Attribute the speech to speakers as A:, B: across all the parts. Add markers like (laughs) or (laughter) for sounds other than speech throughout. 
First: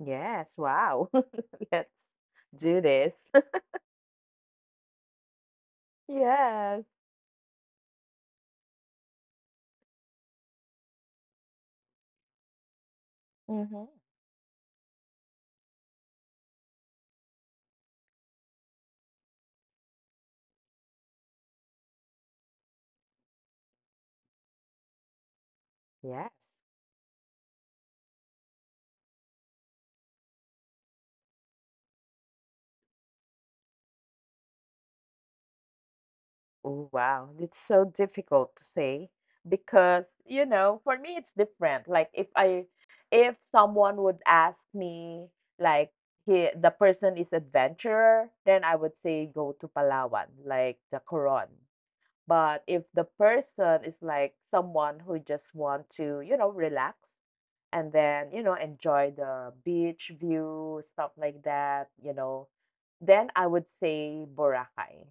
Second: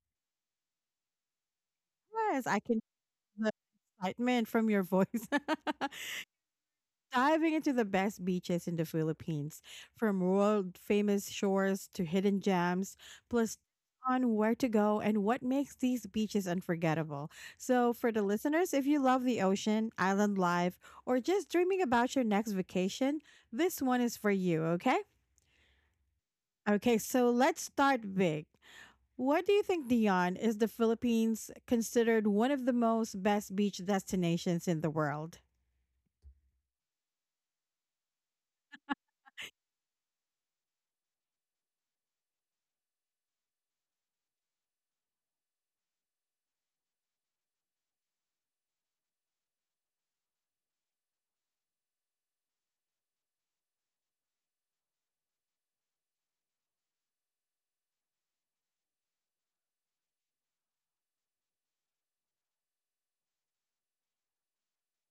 A: Yes, wow. (laughs) Let's
B: Yes, I
A: do
B: can
A: this. (laughs)
B: feel the excitement from your voice. (laughs)
A: Yes.
B: Diving into the best beaches in the Philippines, from world famous shores to hidden gems, plus
A: Hmm.
B: on where to go and what makes these beaches unforgettable. So, for the listeners, if you love the ocean, island life, or just dreaming about your next vacation, this one is for you, okay?
A: Yes.
B: Okay, so let's start big. What do you think, Dion, is the Philippines considered one of the most best beach destinations in the world?
A: Oh, wow. It's so difficult to say because, you know, for me it's different. Like if someone would ask me like he the person is adventurer, then I would say go to Palawan, like the Coron. But if the person is like someone who just want to relax and then enjoy the beach view, stuff like that, then I would say Boracay.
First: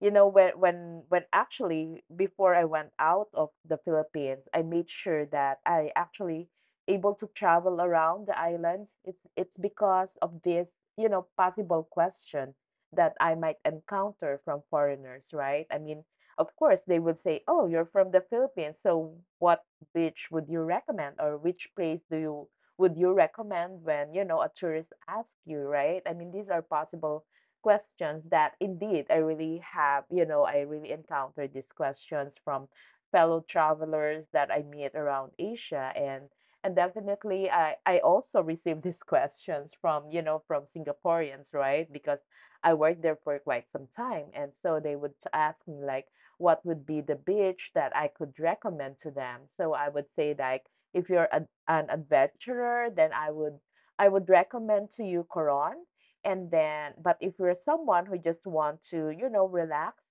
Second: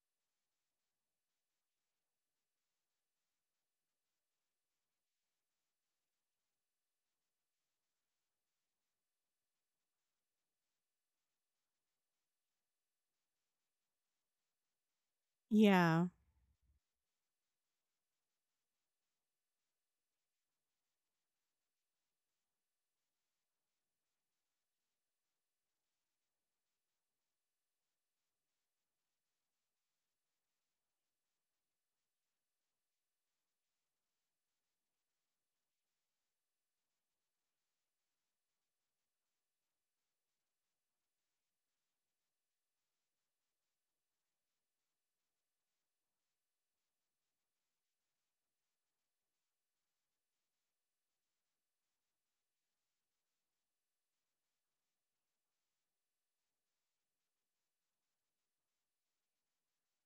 A: When actually before I went out of the Philippines, I made sure that I actually able to travel around the islands. It's because of this, possible question that I might encounter from foreigners, right? I mean,
B: Yeah.
A: of course, they would say, "Oh, you're from the Philippines, so what beach would you recommend, or which place do you would you recommend when a tourist asks you, right?" I mean, these are possible questions that indeed I really encountered these questions from fellow travelers that I meet around Asia and definitely I also receive these (laughs) questions from Singaporeans, right? Because I worked there for quite some time and so they would ask me like what would be the beach that I could recommend to them. So I would say like if you're an adventurer, then I would recommend to you Coron. And then, but if you're someone who just want to relax,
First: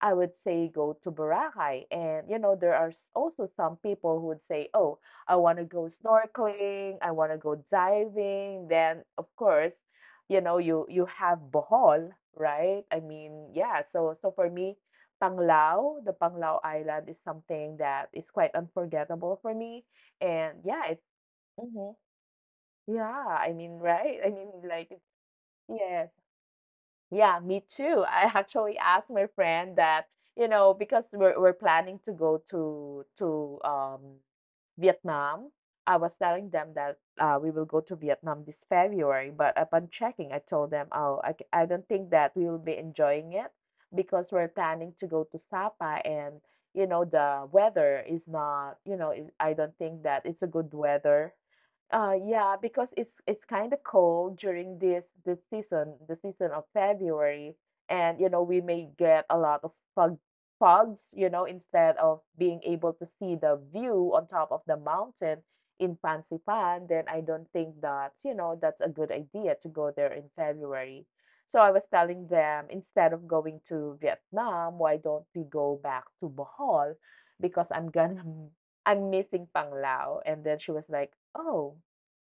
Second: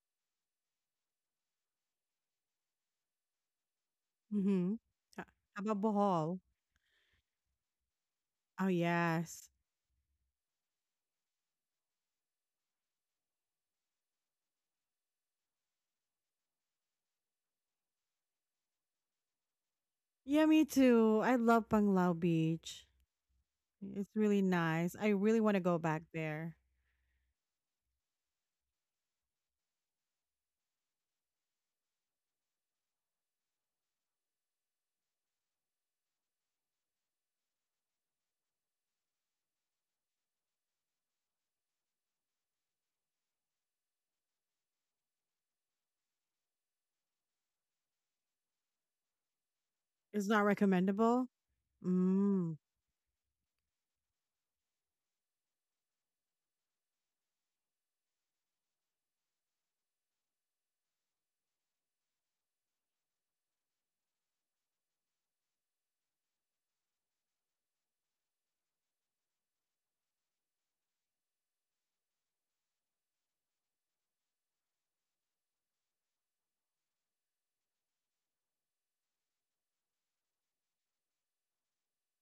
A: I would say go to Boracay. And you know, there are also some people who would say,
B: Mm-hmm.
A: "Oh,
B: How
A: I want to
B: about
A: go
B: Bohol?
A: snorkeling, I want to go
B: Oh,
A: diving." Then, of
B: yes.
A: course, you have Bohol, right? I mean, yeah. So for me, Panglao, the Panglao Island is something that is quite unforgettable for me.
B: Yeah,
A: And
B: me
A: yeah, it
B: too. I love
A: mhm.
B: Panglao Beach.
A: Yeah, I mean,
B: It's
A: right? I
B: really
A: mean, like,
B: nice. I really want to go back
A: yes.
B: there.
A: Yeah, me too. I actually asked my friend that, because we're planning to go to Vietnam. I was telling them that we will go to Vietnam this February, but upon checking, I told them, oh, I don't think that we will be enjoying it because we're planning to go to Sapa and the weather is not. I don't think that
B: It's
A: it's a
B: not
A: good
B: recommendable?
A: weather. Yeah,
B: Mm.
A: because it's kind of cold during this season, the season of February, and we may get a lot of fogs, you know, instead of being able to see the view on top of the mountain in Pansipan, then I don't think that that's a good idea to go there in February. So I was telling them instead of going to Vietnam, why don't we go back to Bohol? Because I'm gonna (laughs) I'm missing Panglao. And then she was like, "Oh,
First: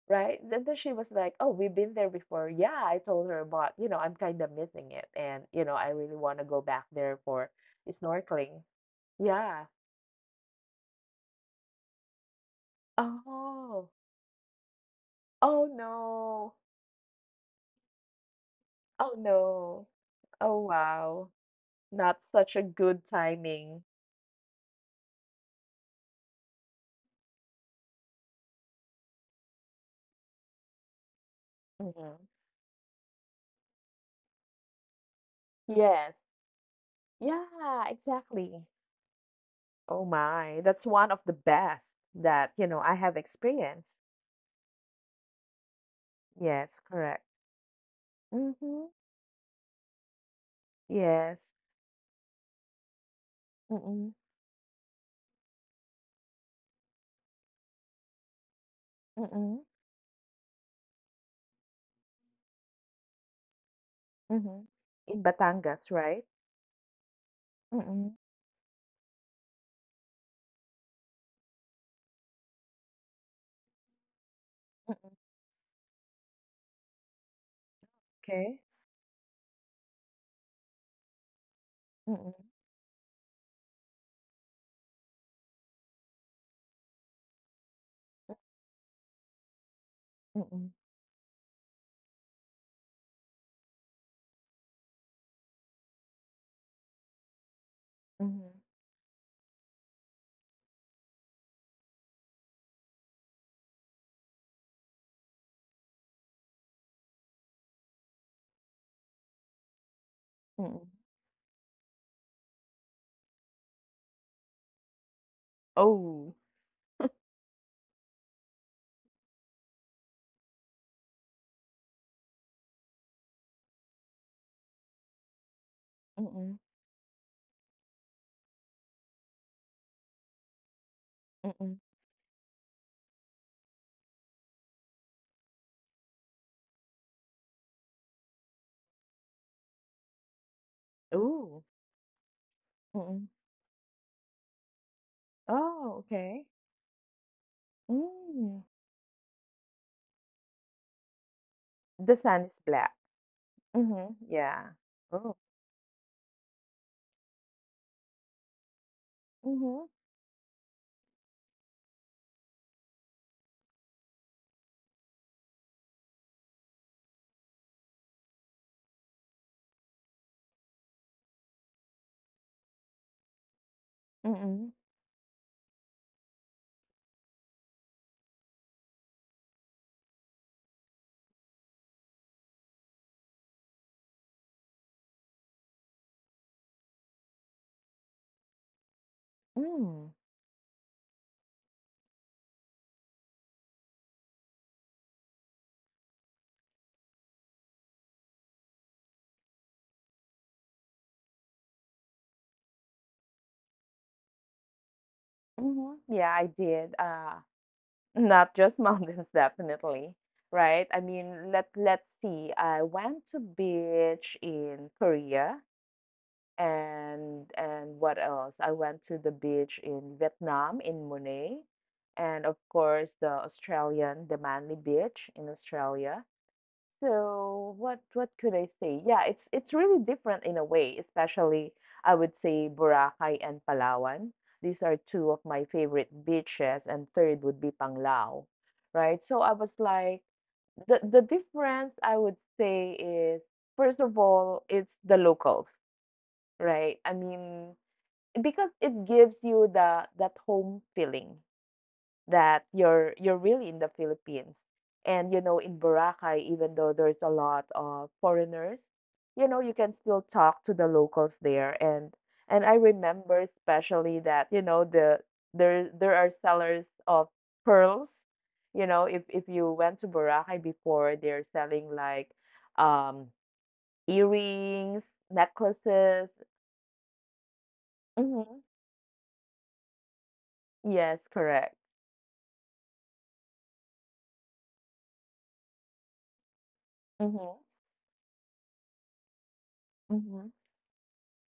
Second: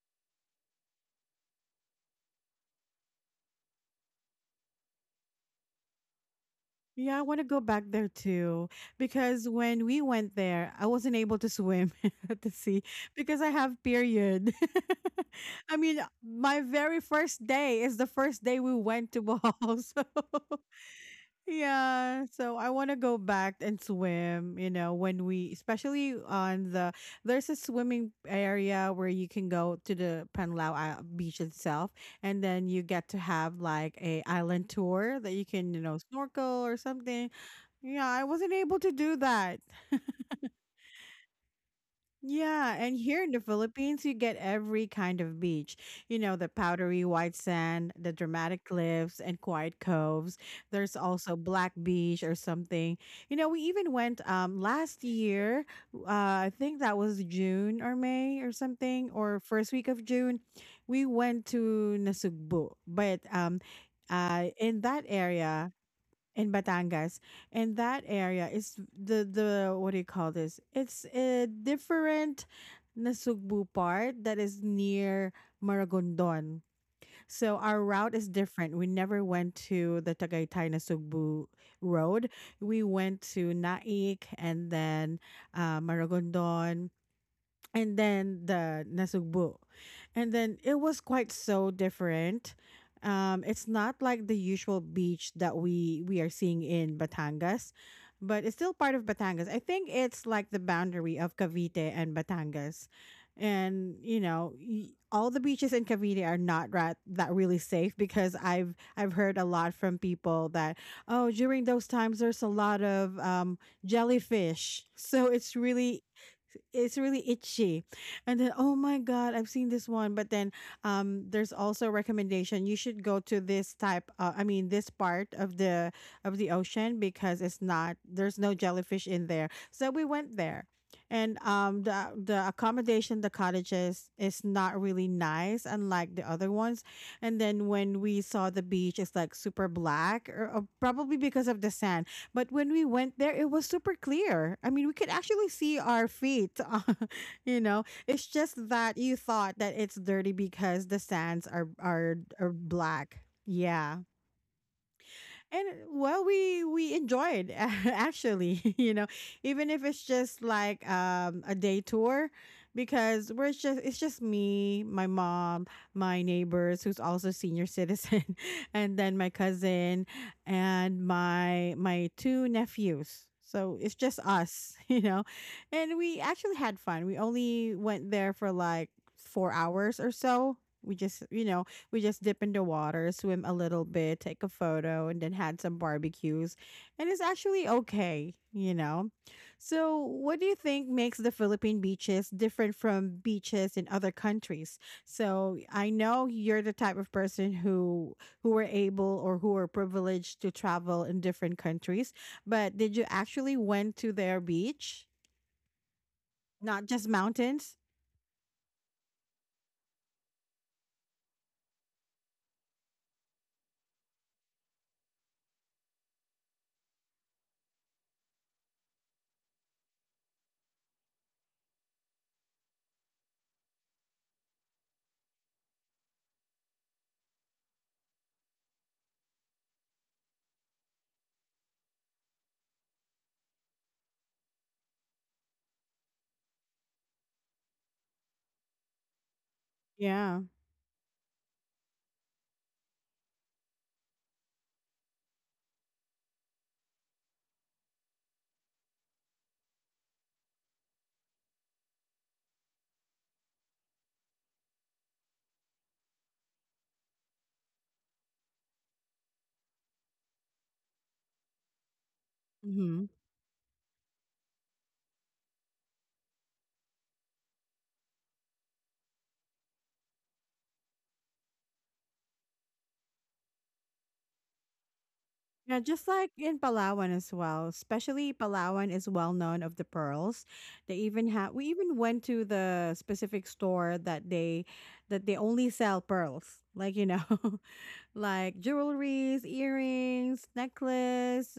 A: right?" And then she was like, "Oh, we've been there before." Yeah, I told her about, I'm kind of missing it, and I really want to go back
B: Yeah,
A: there
B: I want to
A: for
B: go back there
A: snorkeling.
B: too because
A: Yeah.
B: when we went there, I wasn't able to swim (laughs) at the sea because I have
A: Oh.
B: period.
A: Oh
B: (laughs) I mean,
A: no.
B: my very first day is the first day we went
A: Oh
B: to Bohol.
A: no.
B: (laughs)
A: Oh wow. Not
B: Yeah,
A: such
B: so
A: a
B: I want to
A: good
B: go back and
A: timing.
B: swim, you know, when we, especially on the there's a swimming area where you can go to the Panlao beach itself,
A: Hmm.
B: and then you get to have like a island tour that you can, you know,
A: Yes.
B: snorkel or something.
A: Yeah,
B: Yeah, I wasn't
A: exactly.
B: able to do that.
A: Oh my. That's one of the best that, you
B: Yeah,
A: know, I
B: and
A: have
B: here in the
A: experienced.
B: Philippines, you get every kind of beach. You know, the
A: Yes,
B: powdery
A: correct.
B: white sand, the dramatic
A: Mm-hmm.
B: cliffs, and quiet coves. There's also
A: Yes.
B: Black Beach or something. You know, we even
A: Mm-mm.
B: went last year. I think that was June or May or something, or
A: Mm-mm.
B: first week of June. We went to Nasugbu, but
A: Mm-hmm.
B: in that
A: In
B: area
A: Batangas, right?
B: in Batangas, and that
A: Mm-mm.
B: area is the what do you call this? It's a different Nasugbu part that is
A: Mm-mm.
B: near Maragondon. So our route is
A: Okay.
B: different. We never went to the Tagaytay Nasugbu road.
A: Mm-mm.
B: We went to Naik and then Maragondon, and then the Nasugbu. And then
A: Mm-mm.
B: it was quite so different. It's not like the usual beach that we are seeing in Batangas, but it's
A: Mm-hmm.
B: still part of Batangas. I think it's like the boundary of Cavite and Batangas. And you know, all the beaches in Cavite are not right, that really safe, because I've heard a lot from people that,
A: Mm-mm.
B: oh, during those times there's a lot of jellyfish, so it's really
A: Oh.
B: it's really itchy, and then, oh my god, I've seen this one. But then there's also a recommendation you should go to this type, I mean, this part of the
A: Mm-mm.
B: ocean, because it's not there's no jellyfish in there, so we went there, and
A: Mm-mm.
B: the accommodation, the cottages, is not really nice, unlike the other ones. And then when we saw the beach, it's like super black, or probably because of
A: Ooh,
B: the sand. But when we went
A: mm.
B: there, it was super clear. I mean, we could actually see
A: Oh,
B: our
A: okay.
B: feet. (laughs) You know, it's just
A: Mm.
B: that you thought that it's dirty because the sands are
A: The sun is black.
B: black. Yeah,
A: Mhm, yeah. Oh.
B: and well, we enjoyed (laughs) actually (laughs) even if
A: Mhm,
B: it's just like a day tour, because we're just it's just me, my mom, my neighbors who's also senior citizen, (laughs) and then my cousin and my two nephews, so it's just
A: mm,
B: us. (laughs) You know, and we actually had fun. We only went there for like 4 hours or so. We just you know we just dip in the water, swim a little bit, take a photo, and then had some barbecues. And it's actually okay, you know? So,
A: mm,
B: what do you think makes the Philippine beaches different from beaches in other countries? So, I know you're the type of person who were able, or who were privileged, to travel in different countries, but did you actually went to their beach,
A: mhm. Yeah, I
B: not
A: did,
B: just mountains?
A: not just (laughs) mountains, definitely, right? I mean, let's see. I went to beach in Korea and what else? I went to the beach in Vietnam, in Mune, and of course, the Australian, the Manly Beach in Australia. So what could I say? Yeah, it's really different in a way, especially I would say Boracay and Palawan. These are two of my favorite beaches, and third would be Panglao, right? So I was like,
B: Yeah.
A: the difference I would say is first of all, it's the locals, right? I mean, because it gives you the that home feeling that you're really in the Philippines. In Boracay, even though there's a lot of foreigners, you can still talk to the locals there. And I remember especially that there are sellers of pearls. If you went to Boracay before, they're selling like um earrings,
B: Yeah, just like
A: necklaces.
B: in Palawan as well. Especially
A: Hmm.
B: Palawan is well known of the pearls. They
A: Yes,
B: even have we
A: correct.
B: even went to the specific store that they only sell pearls. Like, you know,
A: Hmm.
B: (laughs) like jewelries, earrings,
A: Hmm.
B: necklace,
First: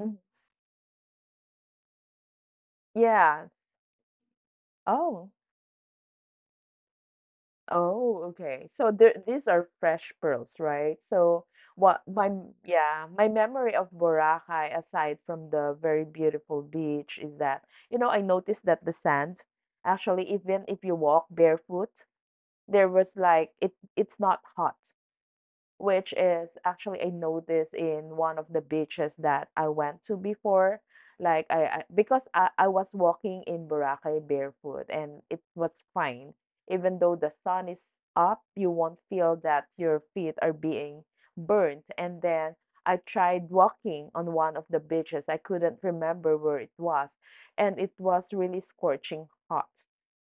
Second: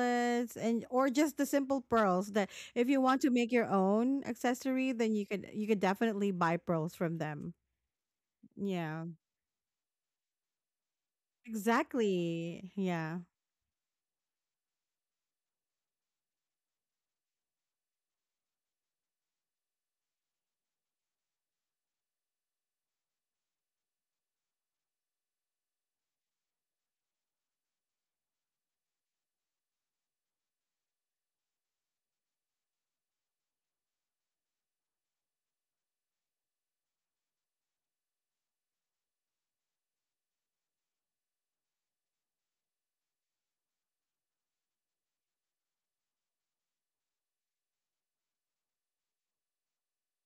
A: Hmm.
B: and or just the simple pearls that if you want to
A: Yeah.
B: make your own accessory, then
A: Oh.
B: you could definitely buy pearls from them.
A: Oh, okay. So
B: Yeah.
A: there, these are fresh pearls, right? So what
B: Exactly.
A: yeah,
B: Yeah.
A: my memory of Boracay, aside from the very beautiful beach, is that I noticed that the sand, actually, even if you walk barefoot, there was like it's not hot which is actually I noticed in one of the beaches that I went to before. Like I because I was walking in Boracay barefoot and it was fine. Even though the sun is up, you won't feel that your feet are being burnt. And then I tried walking on one of the beaches. I couldn't remember where it was. And it was really scorching hot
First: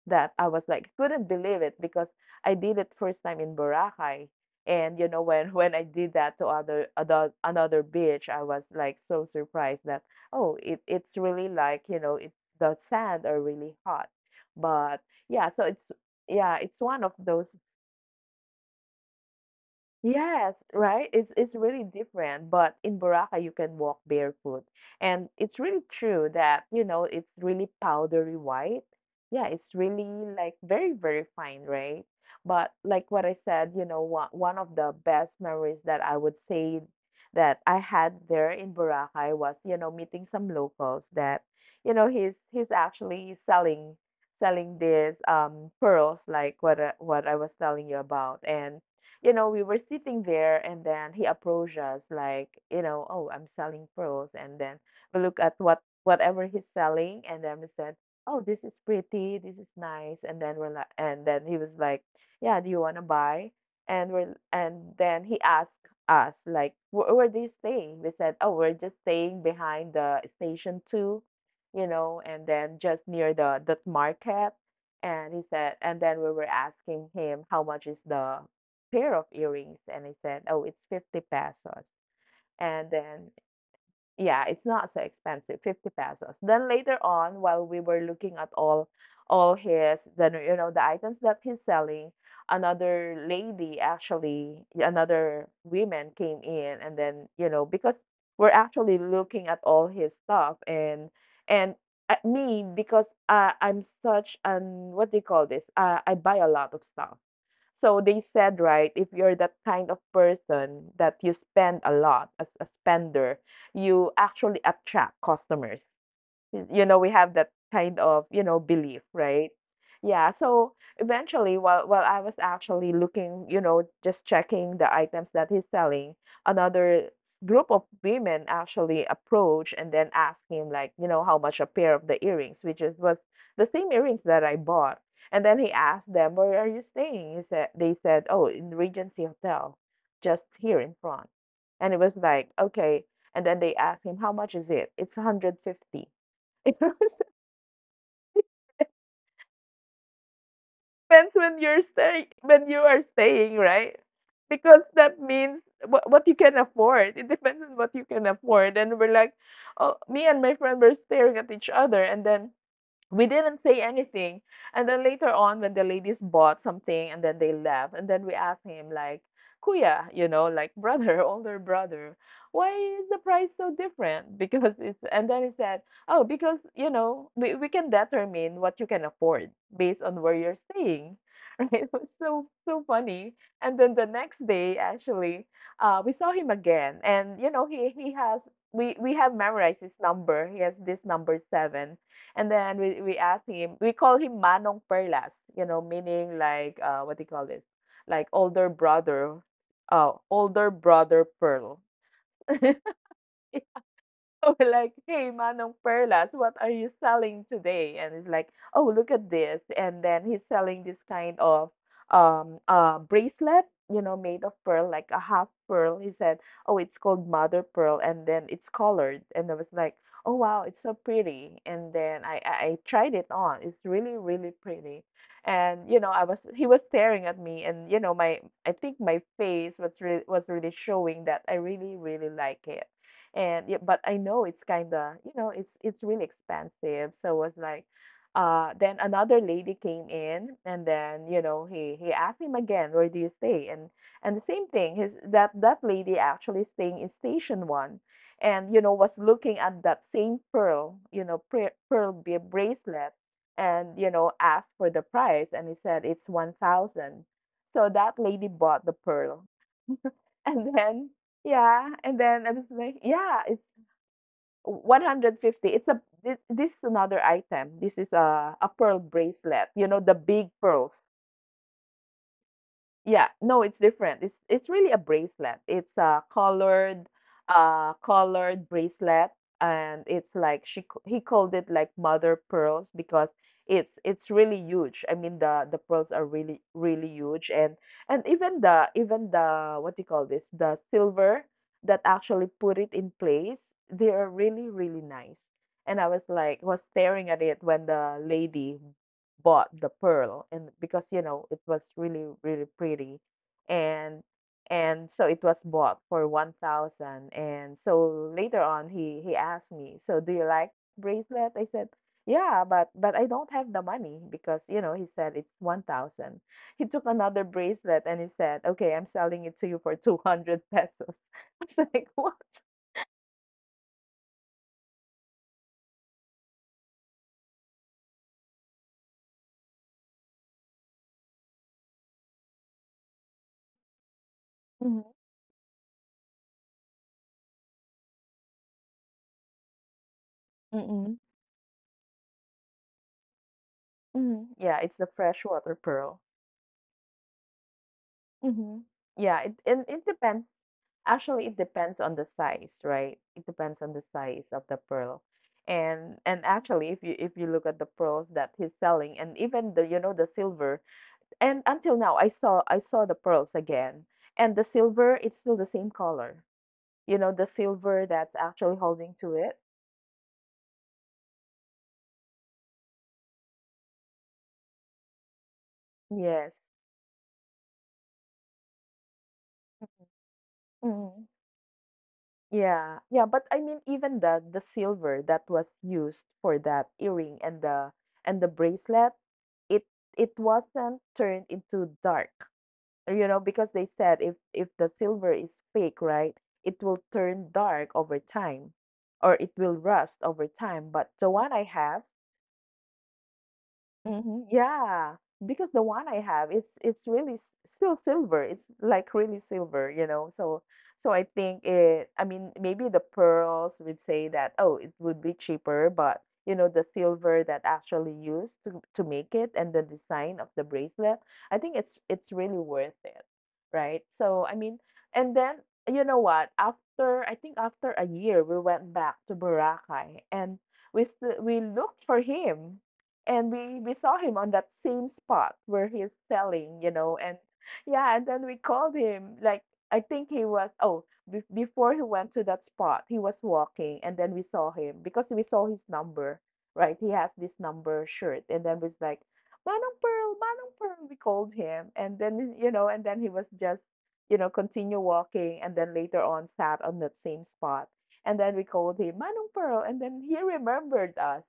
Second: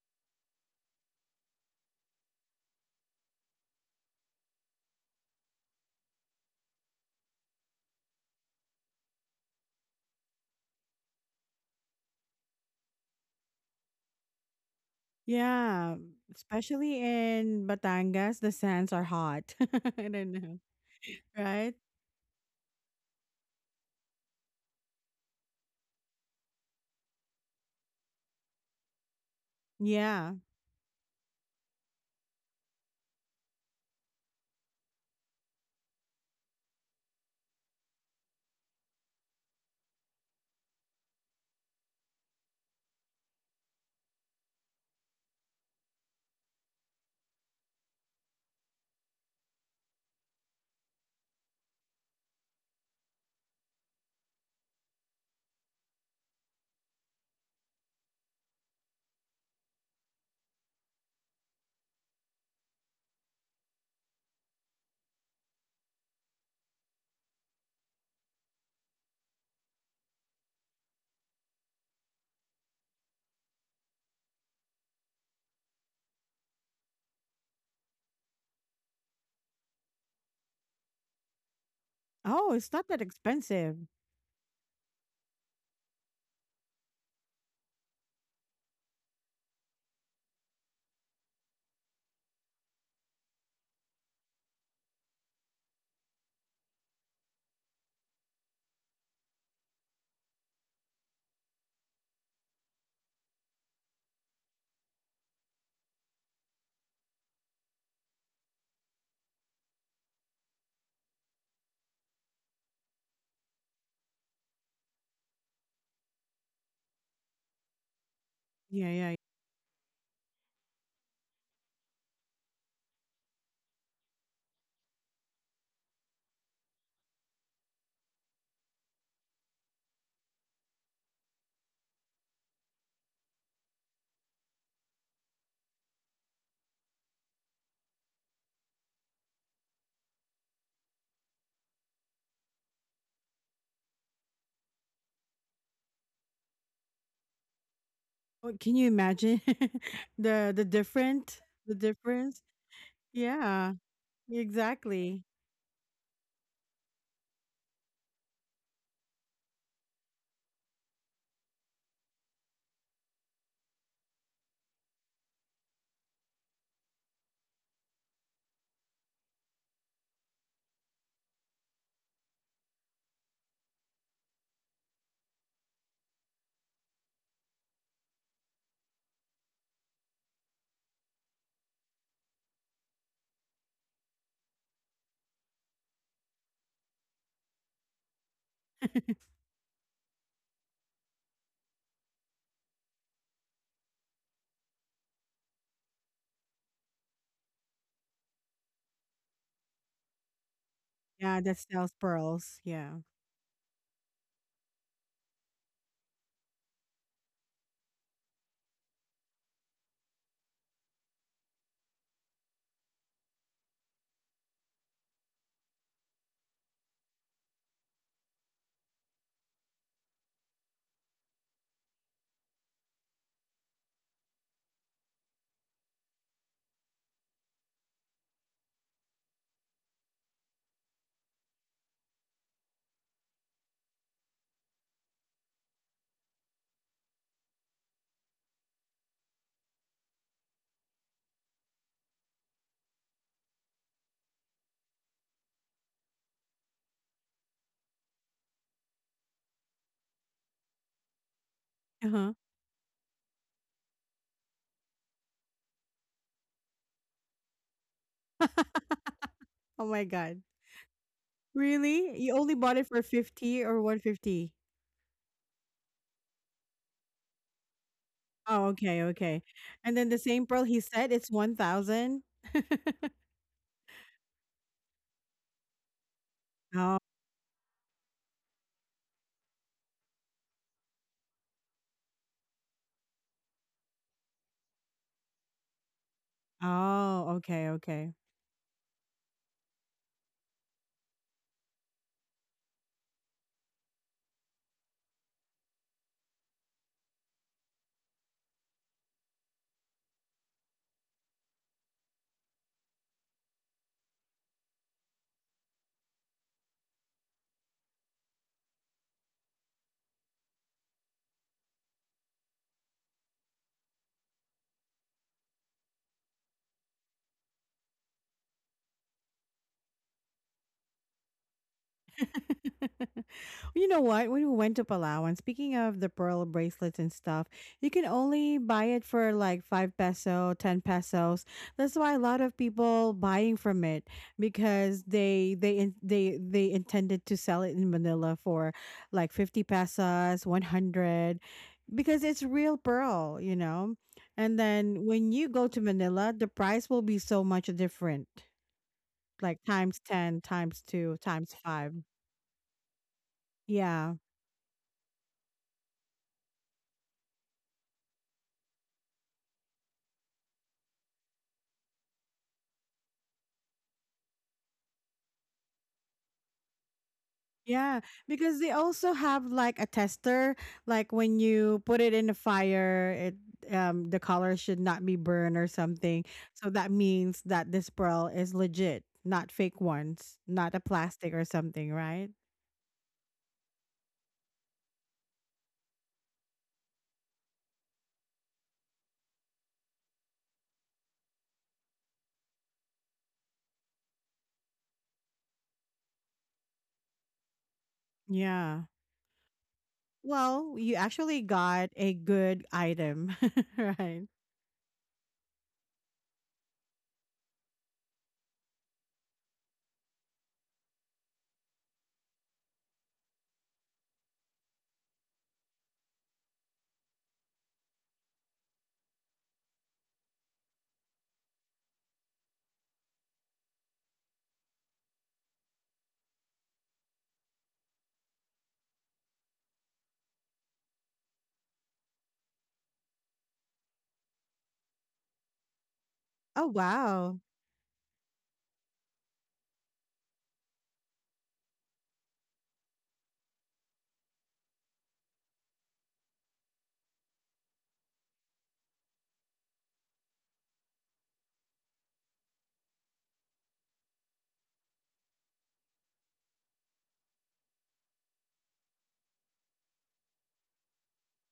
A: that I was like couldn't believe it because I did it first time in Boracay and when I did that to other other another beach, I was like so surprised that oh it's really like you know it the sand are really hot, but yeah, so it's,
B: Yeah,
A: yeah, it's
B: especially
A: one of those.
B: in Batangas, the sands are hot. (laughs) I don't know,
A: Yes, right? It's
B: right?
A: really different, but in Boracay you can walk barefoot. And it's really true that it's really powdery white. Yeah, it's really
B: Yeah.
A: like very, very fine, right? But like what I said, one of the best memories that I would say that I had there in Boracay was meeting some locals that he's actually selling these pearls like what I was telling you about. We were sitting there and then he approached us like, oh, I'm selling pearls. And then we look at whatever he's selling and then we said, "Oh, this is pretty, this is nice." And then we're like and then he was like, "Yeah, do you wanna buy?" And then he asked us like where do you stay? We said, "Oh, we're just staying behind the station two, and then just near the that market" and he said and then we were asking him how much is the pair of earrings and I said, "Oh, it's 50 pesos."
B: Oh, it's
A: And
B: not that
A: then,
B: expensive.
A: yeah, it's not so expensive, 50 pesos. Then later on, while we were looking at all his the you know the items that he's selling, another woman came in and then, because we're actually looking at all his stuff and me because I'm such an what do you call this? I buy a lot of stuff. So they said, right, if you're that kind of person that you spend a lot as a spender, you actually attract customers. We have that kind of
B: Yeah,
A: belief,
B: yeah.
A: right? Yeah, so eventually while I was actually looking, just checking the items that he's selling, another group of women actually approached and then asked him like, how much a pair of the earrings, which is was the same earrings that I bought. And then he asked them, "Where are you staying?" He said they said, "Oh, in Regency Hotel, just here in front." And it was like, "Okay." And then they asked him, "How much is it?" It's 150. It (laughs)
B: Well, can you imagine (laughs) the
A: depends
B: different
A: when
B: the
A: you're staying
B: difference?
A: when you are staying,
B: Yeah,
A: right? Because that
B: exactly.
A: means what you can afford. It depends on what you can afford. And we're like, oh, me and my friend were staring at each other, and then we didn't say anything. And then later on, when the ladies bought something and then they left, and then we asked him, like, Kuya, like (laughs) brother, older brother, why is the price so different? (laughs) Because it's, and then he said, oh, because, we can determine what you can afford based on where you're staying. (laughs) Right? It was so, so funny. And then the next day, actually, we saw him again. And, you know, he, he has,
B: (laughs)
A: we, we have memorized his number. He has this number 7 and then we asked him, we call him Manong Perlas, meaning like what do you call this? Like older
B: Yeah,
A: brother
B: that sells
A: Pearl. (laughs)
B: pearls. Yeah.
A: (laughs) So we're like, "Hey, Manong Perlas, what are you selling today?" And he's like, "Oh, look at this." And then he's selling this kind of bracelet, you know, made of pearl, like a half pearl. He said, "Oh, it's called mother pearl, and then it's colored." And I was like, "Oh, wow, it's so pretty." And then I tried it on. It's really pretty. And you know, I was he was staring at me, and you know, my I think my face was really showing that I really like it and yeah, but I know it's kind of, it's really expensive. So was like, then another lady came in, and then you know he asked him again, where do you stay? And the same thing, his that lady actually staying in Station 1, and you know was looking at that same pearl, you know,
B: Uh-huh.
A: bracelet, and you know asked for the price, and he said it's 1,000. So that lady bought the pearl.
B: Oh my God.
A: (laughs) And then, yeah,
B: Really? You
A: and
B: only
A: then I
B: bought
A: was
B: it for
A: like, yeah,
B: 50
A: it's
B: or 150?
A: 150. It's a This is another item. This is
B: Oh,
A: a
B: okay,
A: pearl
B: okay.
A: bracelet.
B: And
A: You
B: then
A: know,
B: the
A: the
B: same
A: big
B: pearl he
A: pearls.
B: said it's 1,000. (laughs)
A: Yeah, no, it's different. It's really a bracelet. It's a
B: Oh,
A: colored bracelet, and it's like he called it like mother pearls because it's really huge. I mean the pearls are really
B: oh,
A: huge,
B: okay,
A: and
B: okay.
A: even the what do you call this, the silver that actually put it in place. They are really nice. And I was like was staring at it when the lady bought the pearl, and because you know it was really pretty, and and so it was bought for 1,000. And so later on he asked me, so do you like bracelet? I said yeah, but I don't have the money because you know he said it's 1,000. He took another bracelet and he said, okay, I'm selling it to you for 200 pesos. (laughs) I was like, what?
B: (laughs) You know what? When we went to Palawan, speaking of the pearl bracelets and stuff, you can only buy it for like 5 peso, 10 pesos. That's why a lot of people buying from it, because
A: Mm-hmm.
B: they in- they they intended to sell it in Manila for like 50 pesos, one
A: Mm-hmm.
B: hundred, because it's real pearl, you know.
A: Mhm.
B: And
A: Yeah, it's
B: then
A: the
B: when you go
A: freshwater
B: to
A: pearl.
B: Manila, the price will be so much different,
A: Mhm. Yeah, it
B: like
A: and
B: times
A: it
B: ten,
A: depends.
B: times two,
A: Actually,
B: times
A: it
B: five.
A: depends on the size, right? It depends on the
B: Yeah.
A: size of the pearl. And actually, if you look at the pearls that he's selling, and even the you know the silver, and until now, I saw the pearls again, and the silver, it's still the same color. You know, the
B: Yeah,
A: silver that's
B: because they
A: actually
B: also
A: holding
B: have
A: to it.
B: like a tester, like when you put it in the fire, it, the color should not be burned or something.
A: Yes.
B: So that means that this pearl is legit, not fake ones, not a plastic or something, right?
A: Yeah, yeah, but I mean even the silver that was used for that earring and the bracelet, it it wasn't turned into dark. You know, because they said if the silver is fake, right, it will turn dark over time
B: Yeah.
A: or it will rust over
B: Well,
A: time.
B: you
A: But the
B: actually
A: one I
B: got
A: have,
B: a good item, (laughs) right?
A: mhm, yeah, because the one I have, it's really still silver. It's like really silver, you know. So so I think it, I mean, maybe the pearls would say that, oh, it would be cheaper, but you know, the silver that actually used to make it and the design of the bracelet, I think it's really worth it, right? So I mean, and then you know what? After I think after a year, we went back to Boracay, and we looked for him, and we saw him on that same spot where he's
B: Oh
A: selling, you know.
B: wow.
A: And yeah, and then we called him, like, I think he was, oh, before he went to that spot he was walking, and then we saw him because we saw his number. Right, he has this number shirt, and then was like, Manong Pearl, Manong Pearl, we called him. And then you know, and then he was just, you know, continue walking, and then later on sat on that same spot, and then we called him Manong Pearl, and then he remembered us.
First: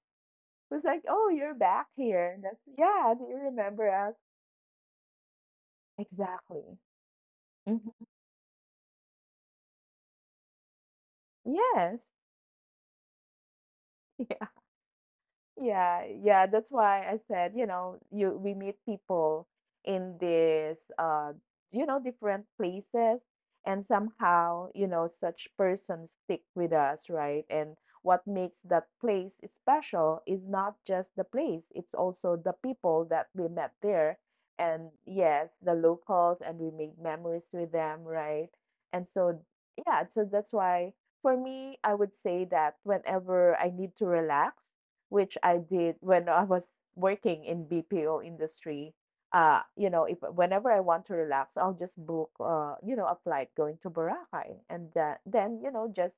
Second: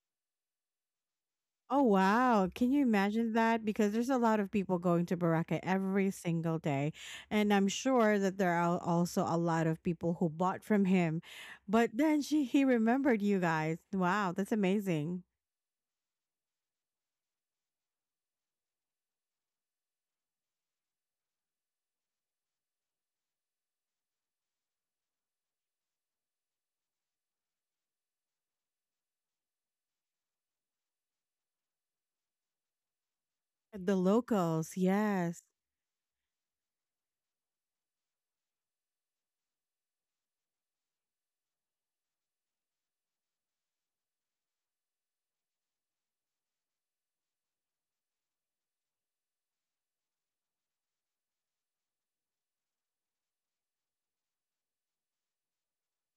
A: It was like, "Oh, you're
B: Oh
A: back here." And
B: wow.
A: that's,
B: Can you
A: "Yeah, do
B: imagine
A: you
B: that?
A: remember
B: Because there's
A: us?"
B: a lot of people going to Boracay every single
A: Exactly.
B: day. And I'm
A: Mhm.
B: sure that there are also a lot of people who bought from him. But
A: Yes.
B: then she he remembered you guys. Wow, that's
A: (laughs)
B: amazing.
A: Yeah, yeah, that's why I said, you know, you we meet people in this you know different places, and somehow, you know, such persons stick with us, right? And what makes that place special is not just the place, it's also the people that we met
B: The
A: there.
B: locals,
A: And
B: yes.
A: yes, the locals, and we made memories with them, right? And so yeah, so that's why for me, I would say that whenever I need to relax, which I did when I was working in BPO industry. You know, if whenever I want to relax, I'll just book, you know, a flight going to Boracay, and that, then you know, just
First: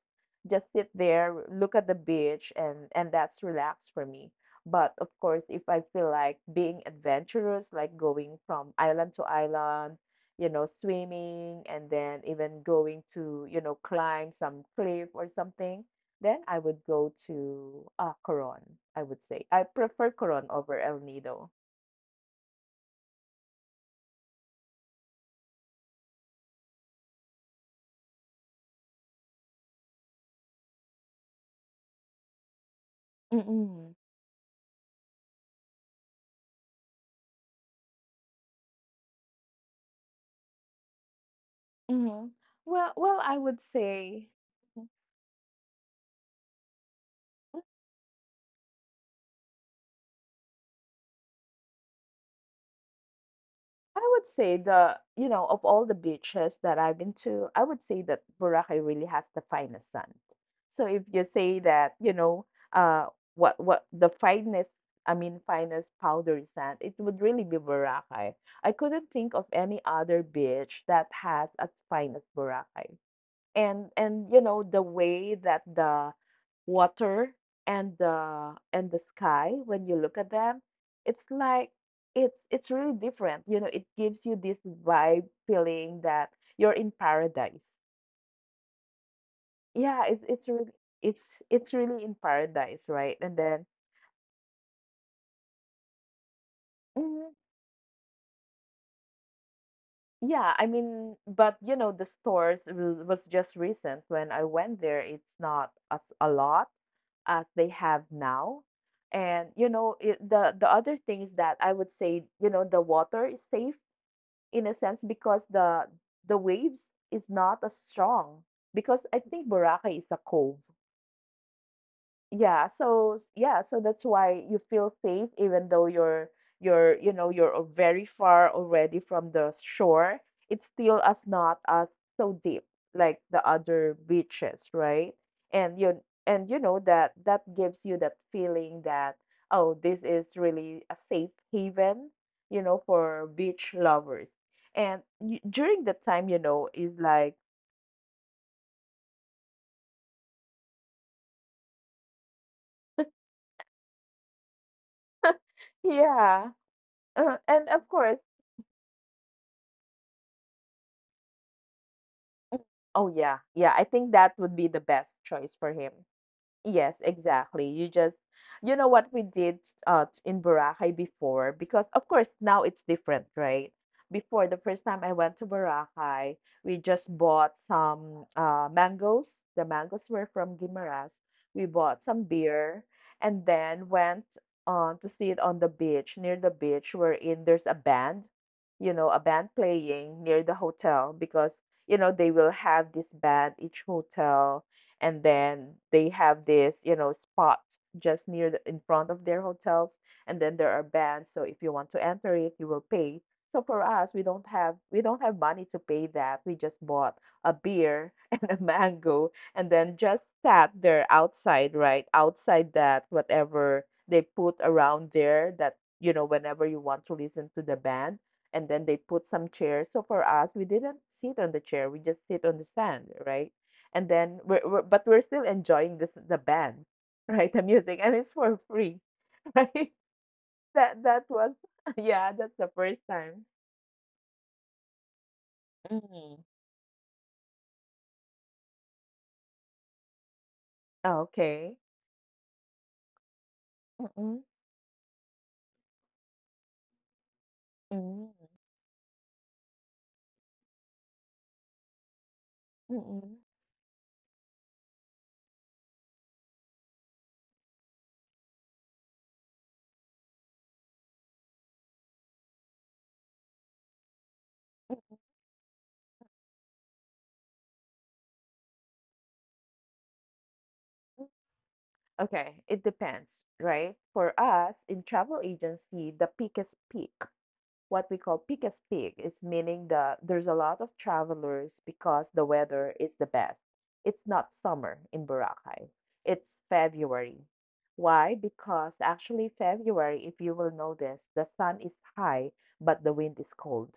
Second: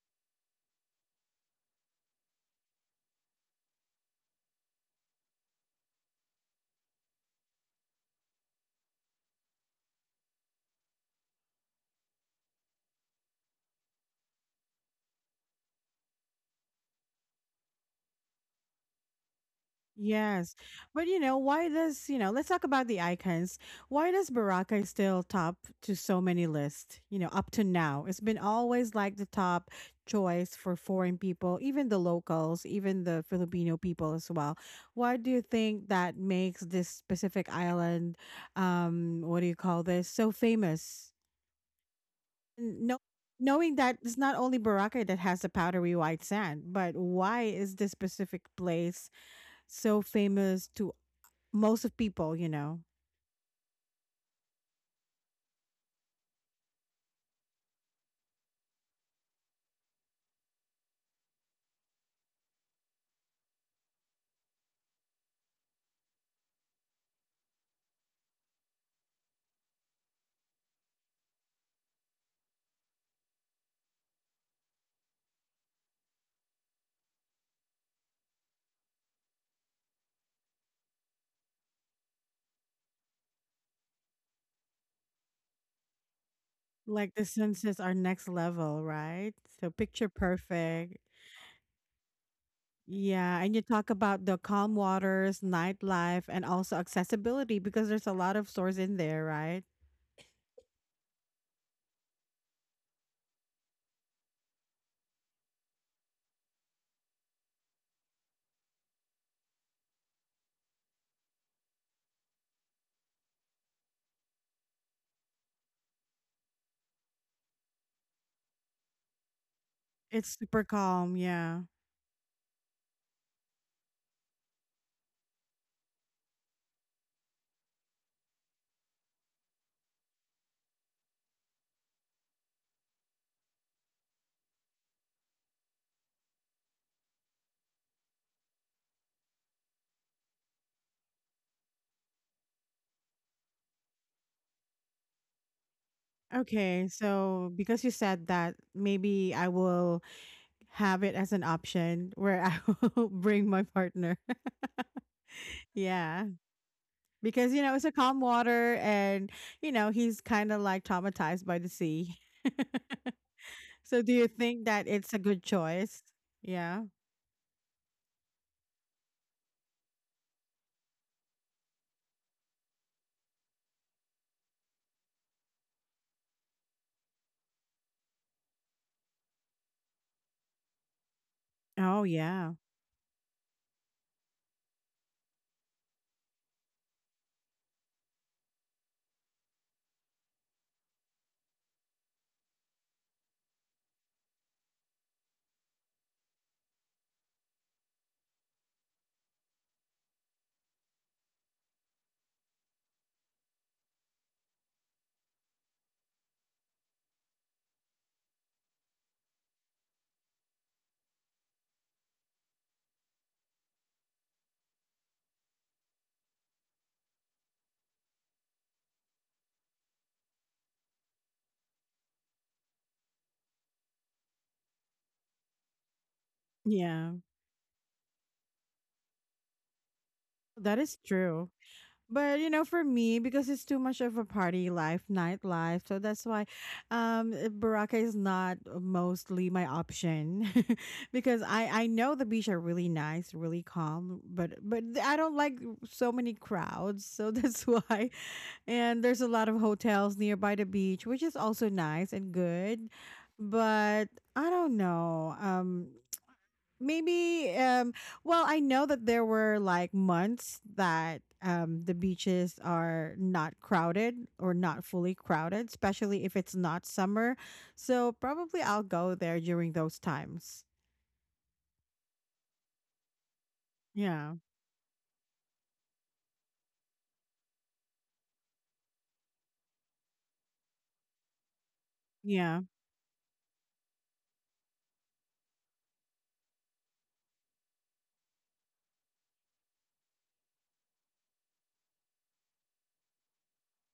A: sit there, look at the beach, and that's relax for me. But of course, if I feel like being adventurous, like going from island to island, you know, swimming, and then even going to, you know, climb some cliff or something, then I would go to, Coron, I would say. I prefer Coron
B: Yes.
A: over El
B: But you know,
A: Nido.
B: let's talk about the icons. Why does Baraka still top to so many lists, up to now? It's been always like the top choice for foreign people, even the locals, even the Filipino
A: Mm-mm.
B: people as well. Why do you think that makes this specific island, what do you call this, so famous?
A: Mhm. Well
B: No,
A: well, I would
B: knowing that it's
A: say,
B: not only Boracay that has the powdery white sand, but why
A: mhm,
B: is this specific place so famous to most of people, you know,
A: I would say the you know, of all the beaches that I've been to, I would say that Boracay really has the finest sand. So if you say that, you know, uh, what the finest, I mean, finest powdery sand, it would really be Boracay. I couldn't think of any other beach that has as fine as Boracay. And you know the way that the water and the sky, when you look at them, it's like it's really different. You know, it gives you this vibe feeling that you're in
B: like the
A: paradise.
B: senses are next level, right? So
A: Yeah,
B: picture
A: it's really,
B: perfect.
A: it's really in paradise, right? And
B: Yeah, and you
A: then
B: talk about the calm waters, nightlife, and also
A: mhm.
B: accessibility because there's a lot of stores in there, right?
A: Yeah, I mean, but you know, the stores was just recent when I went there. It's not as a lot as they have now. And you know, it, the other thing is that I would say, you know, the water is safe in a sense because the waves is not as strong because I think Boracay is a
B: It's super
A: cove.
B: calm, yeah.
A: Yeah, so yeah, so that's why you feel safe even though you know you're very far already from the shore. It's still as not as so deep like the other beaches, right? And you know that that gives you that feeling that, oh, this is really a safe haven, you know, for beach lovers. And y during the time, you know,
B: Okay,
A: is like,
B: so because you said that, maybe I will have it as an option where I (laughs) will bring my partner. Yeah,
A: yeah.
B: because you
A: (laughs)
B: know
A: And
B: it's a
A: of
B: calm
A: course,
B: water, and you know he's kind of like traumatized by the sea.
A: mm, oh yeah,
B: (laughs)
A: yeah. I
B: So, do
A: think
B: you
A: that
B: think
A: would be
B: that
A: the
B: it's a
A: best
B: good
A: choice for him.
B: choice? Yeah.
A: Yes, exactly. You just, you know what we did in Boracay before, because of course now it's different, right? Before the first time I went to Boracay, we just bought some mangoes. The mangoes were from Guimaras. We
B: Oh,
A: bought some
B: yeah.
A: beer and then went on to see it on the beach, near the beach, wherein there's a band, you know, a band playing near the hotel because, you know, they will have this band each hotel, and then they have this, you know, spot just near the, in front of their hotels, and then there are bands. So if you want to enter it, you will pay. So for us, we don't have money to pay that. We just bought a beer (laughs) and a mango, and then just sat there outside, right outside that whatever they put around there. That you know, whenever you want to listen to the band, and then they put some chairs. So for us, we didn't sit on the chair. We just sit on the sand, right? And then we're still enjoying this the band
B: Yeah.
A: (laughs) right, the music, and it's for free. (laughs) Right,
B: That is
A: that that
B: true.
A: was, (laughs) yeah,
B: But
A: that's
B: you know,
A: the
B: for
A: first
B: me,
A: time.
B: because it's too much of a party life, nightlife, so that's
A: Mm.
B: why Baraka is not mostly my option, (laughs) because I
A: Okay.
B: I know the beach are really nice, really calm,
A: Mm-mm,
B: but I don't like so many crowds, so (laughs) that's why.
A: mm,
B: And there's a lot of hotels nearby the beach, which is also nice and good,
A: mm-mm,
B: but I don't know. Maybe well, I know that there were like months that the beaches are not crowded, or not fully crowded, especially if it's not summer, so probably I'll go there during those times.
A: mm-mm. Okay, it depends, right?
B: Yeah,
A: For us in travel agency, the peak is peak. What we call peak as peak is meaning that there's a lot of travelers because the
B: yeah.
A: weather is the best. It's not summer in Boracay. It's February. Why? Because actually February, if you will notice, the sun is high, but the wind is cold.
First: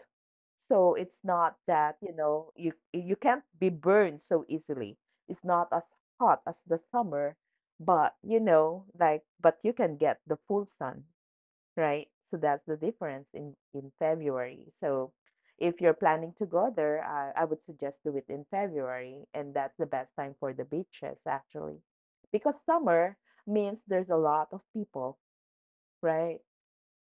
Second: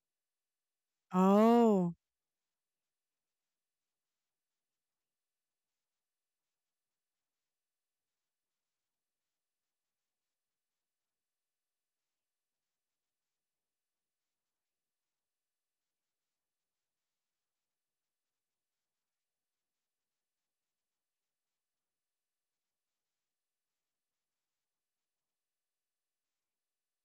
A: So it's not
B: Oh,
A: that, you know, you can't be burned so easily. It's not as hot as the summer, but you know, like, but you can get the full sun, right? So that's the difference in February. So if you're planning to go there, I would suggest do it in February, and that's the best time for the beaches actually, because summer means there's a lot of people, right?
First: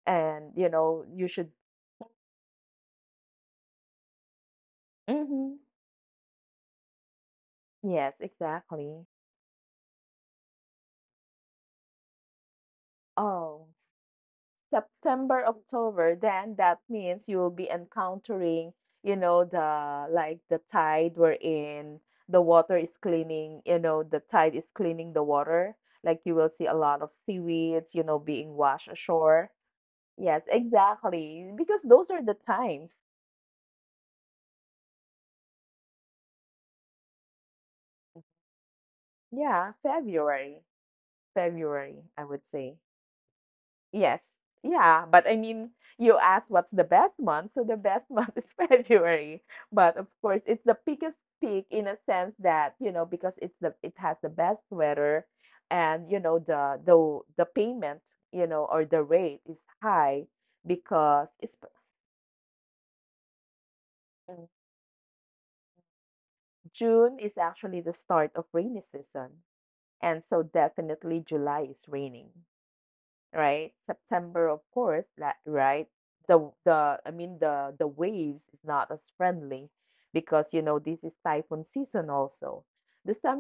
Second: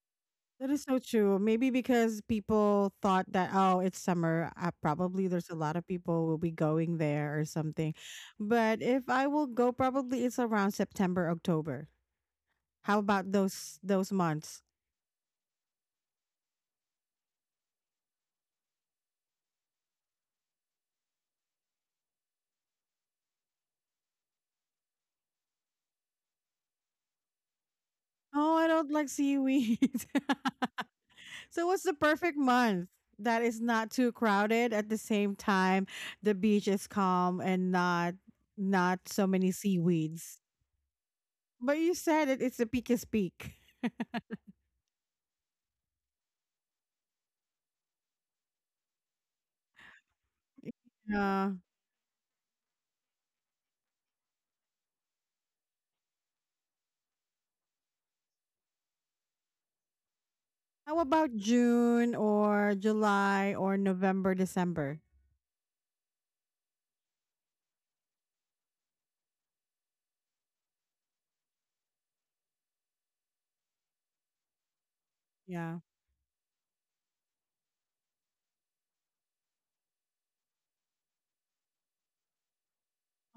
A: And you
B: that is so
A: know you
B: true.
A: should.
B: Maybe because people thought that, oh, it's summer, probably there's a
A: Hmm.
B: lot of people will be going there or something.
A: Yes,
B: But
A: exactly.
B: if I will go, probably it's around September, October. How about
A: Oh.
B: those months?
A: September, October, then that means you'll be encountering, you know, the like the tide wherein the water is cleaning, you know, the tide is cleaning the water. Like you will see a lot of seaweeds, being
B: Oh, I
A: washed
B: don't like
A: ashore.
B: seaweed.
A: Yes, exactly.
B: (laughs) So,
A: Because
B: what's the
A: those are the
B: perfect month
A: times.
B: that is not too crowded, at the same time the beach is calm and not so many
A: Yeah,
B: seaweeds?
A: February.
B: But you
A: February, I
B: said
A: would
B: it, it's the
A: say.
B: peakest peak.
A: Yes. Yeah, you asked what's the best month, so the best month is (laughs) February. But of course, it's the biggest
B: Yeah.
A: peak in a sense that, because it has the best weather and, the payment, or the rate is high
B: How
A: because
B: about
A: it's,
B: June or July or November,
A: mm,
B: December?
A: June is actually the start of rainy season. And so definitely July is raining, right? September, of course,
B: Yeah.
A: right? The I mean the waves is not as friendly because you know this is typhoon season also.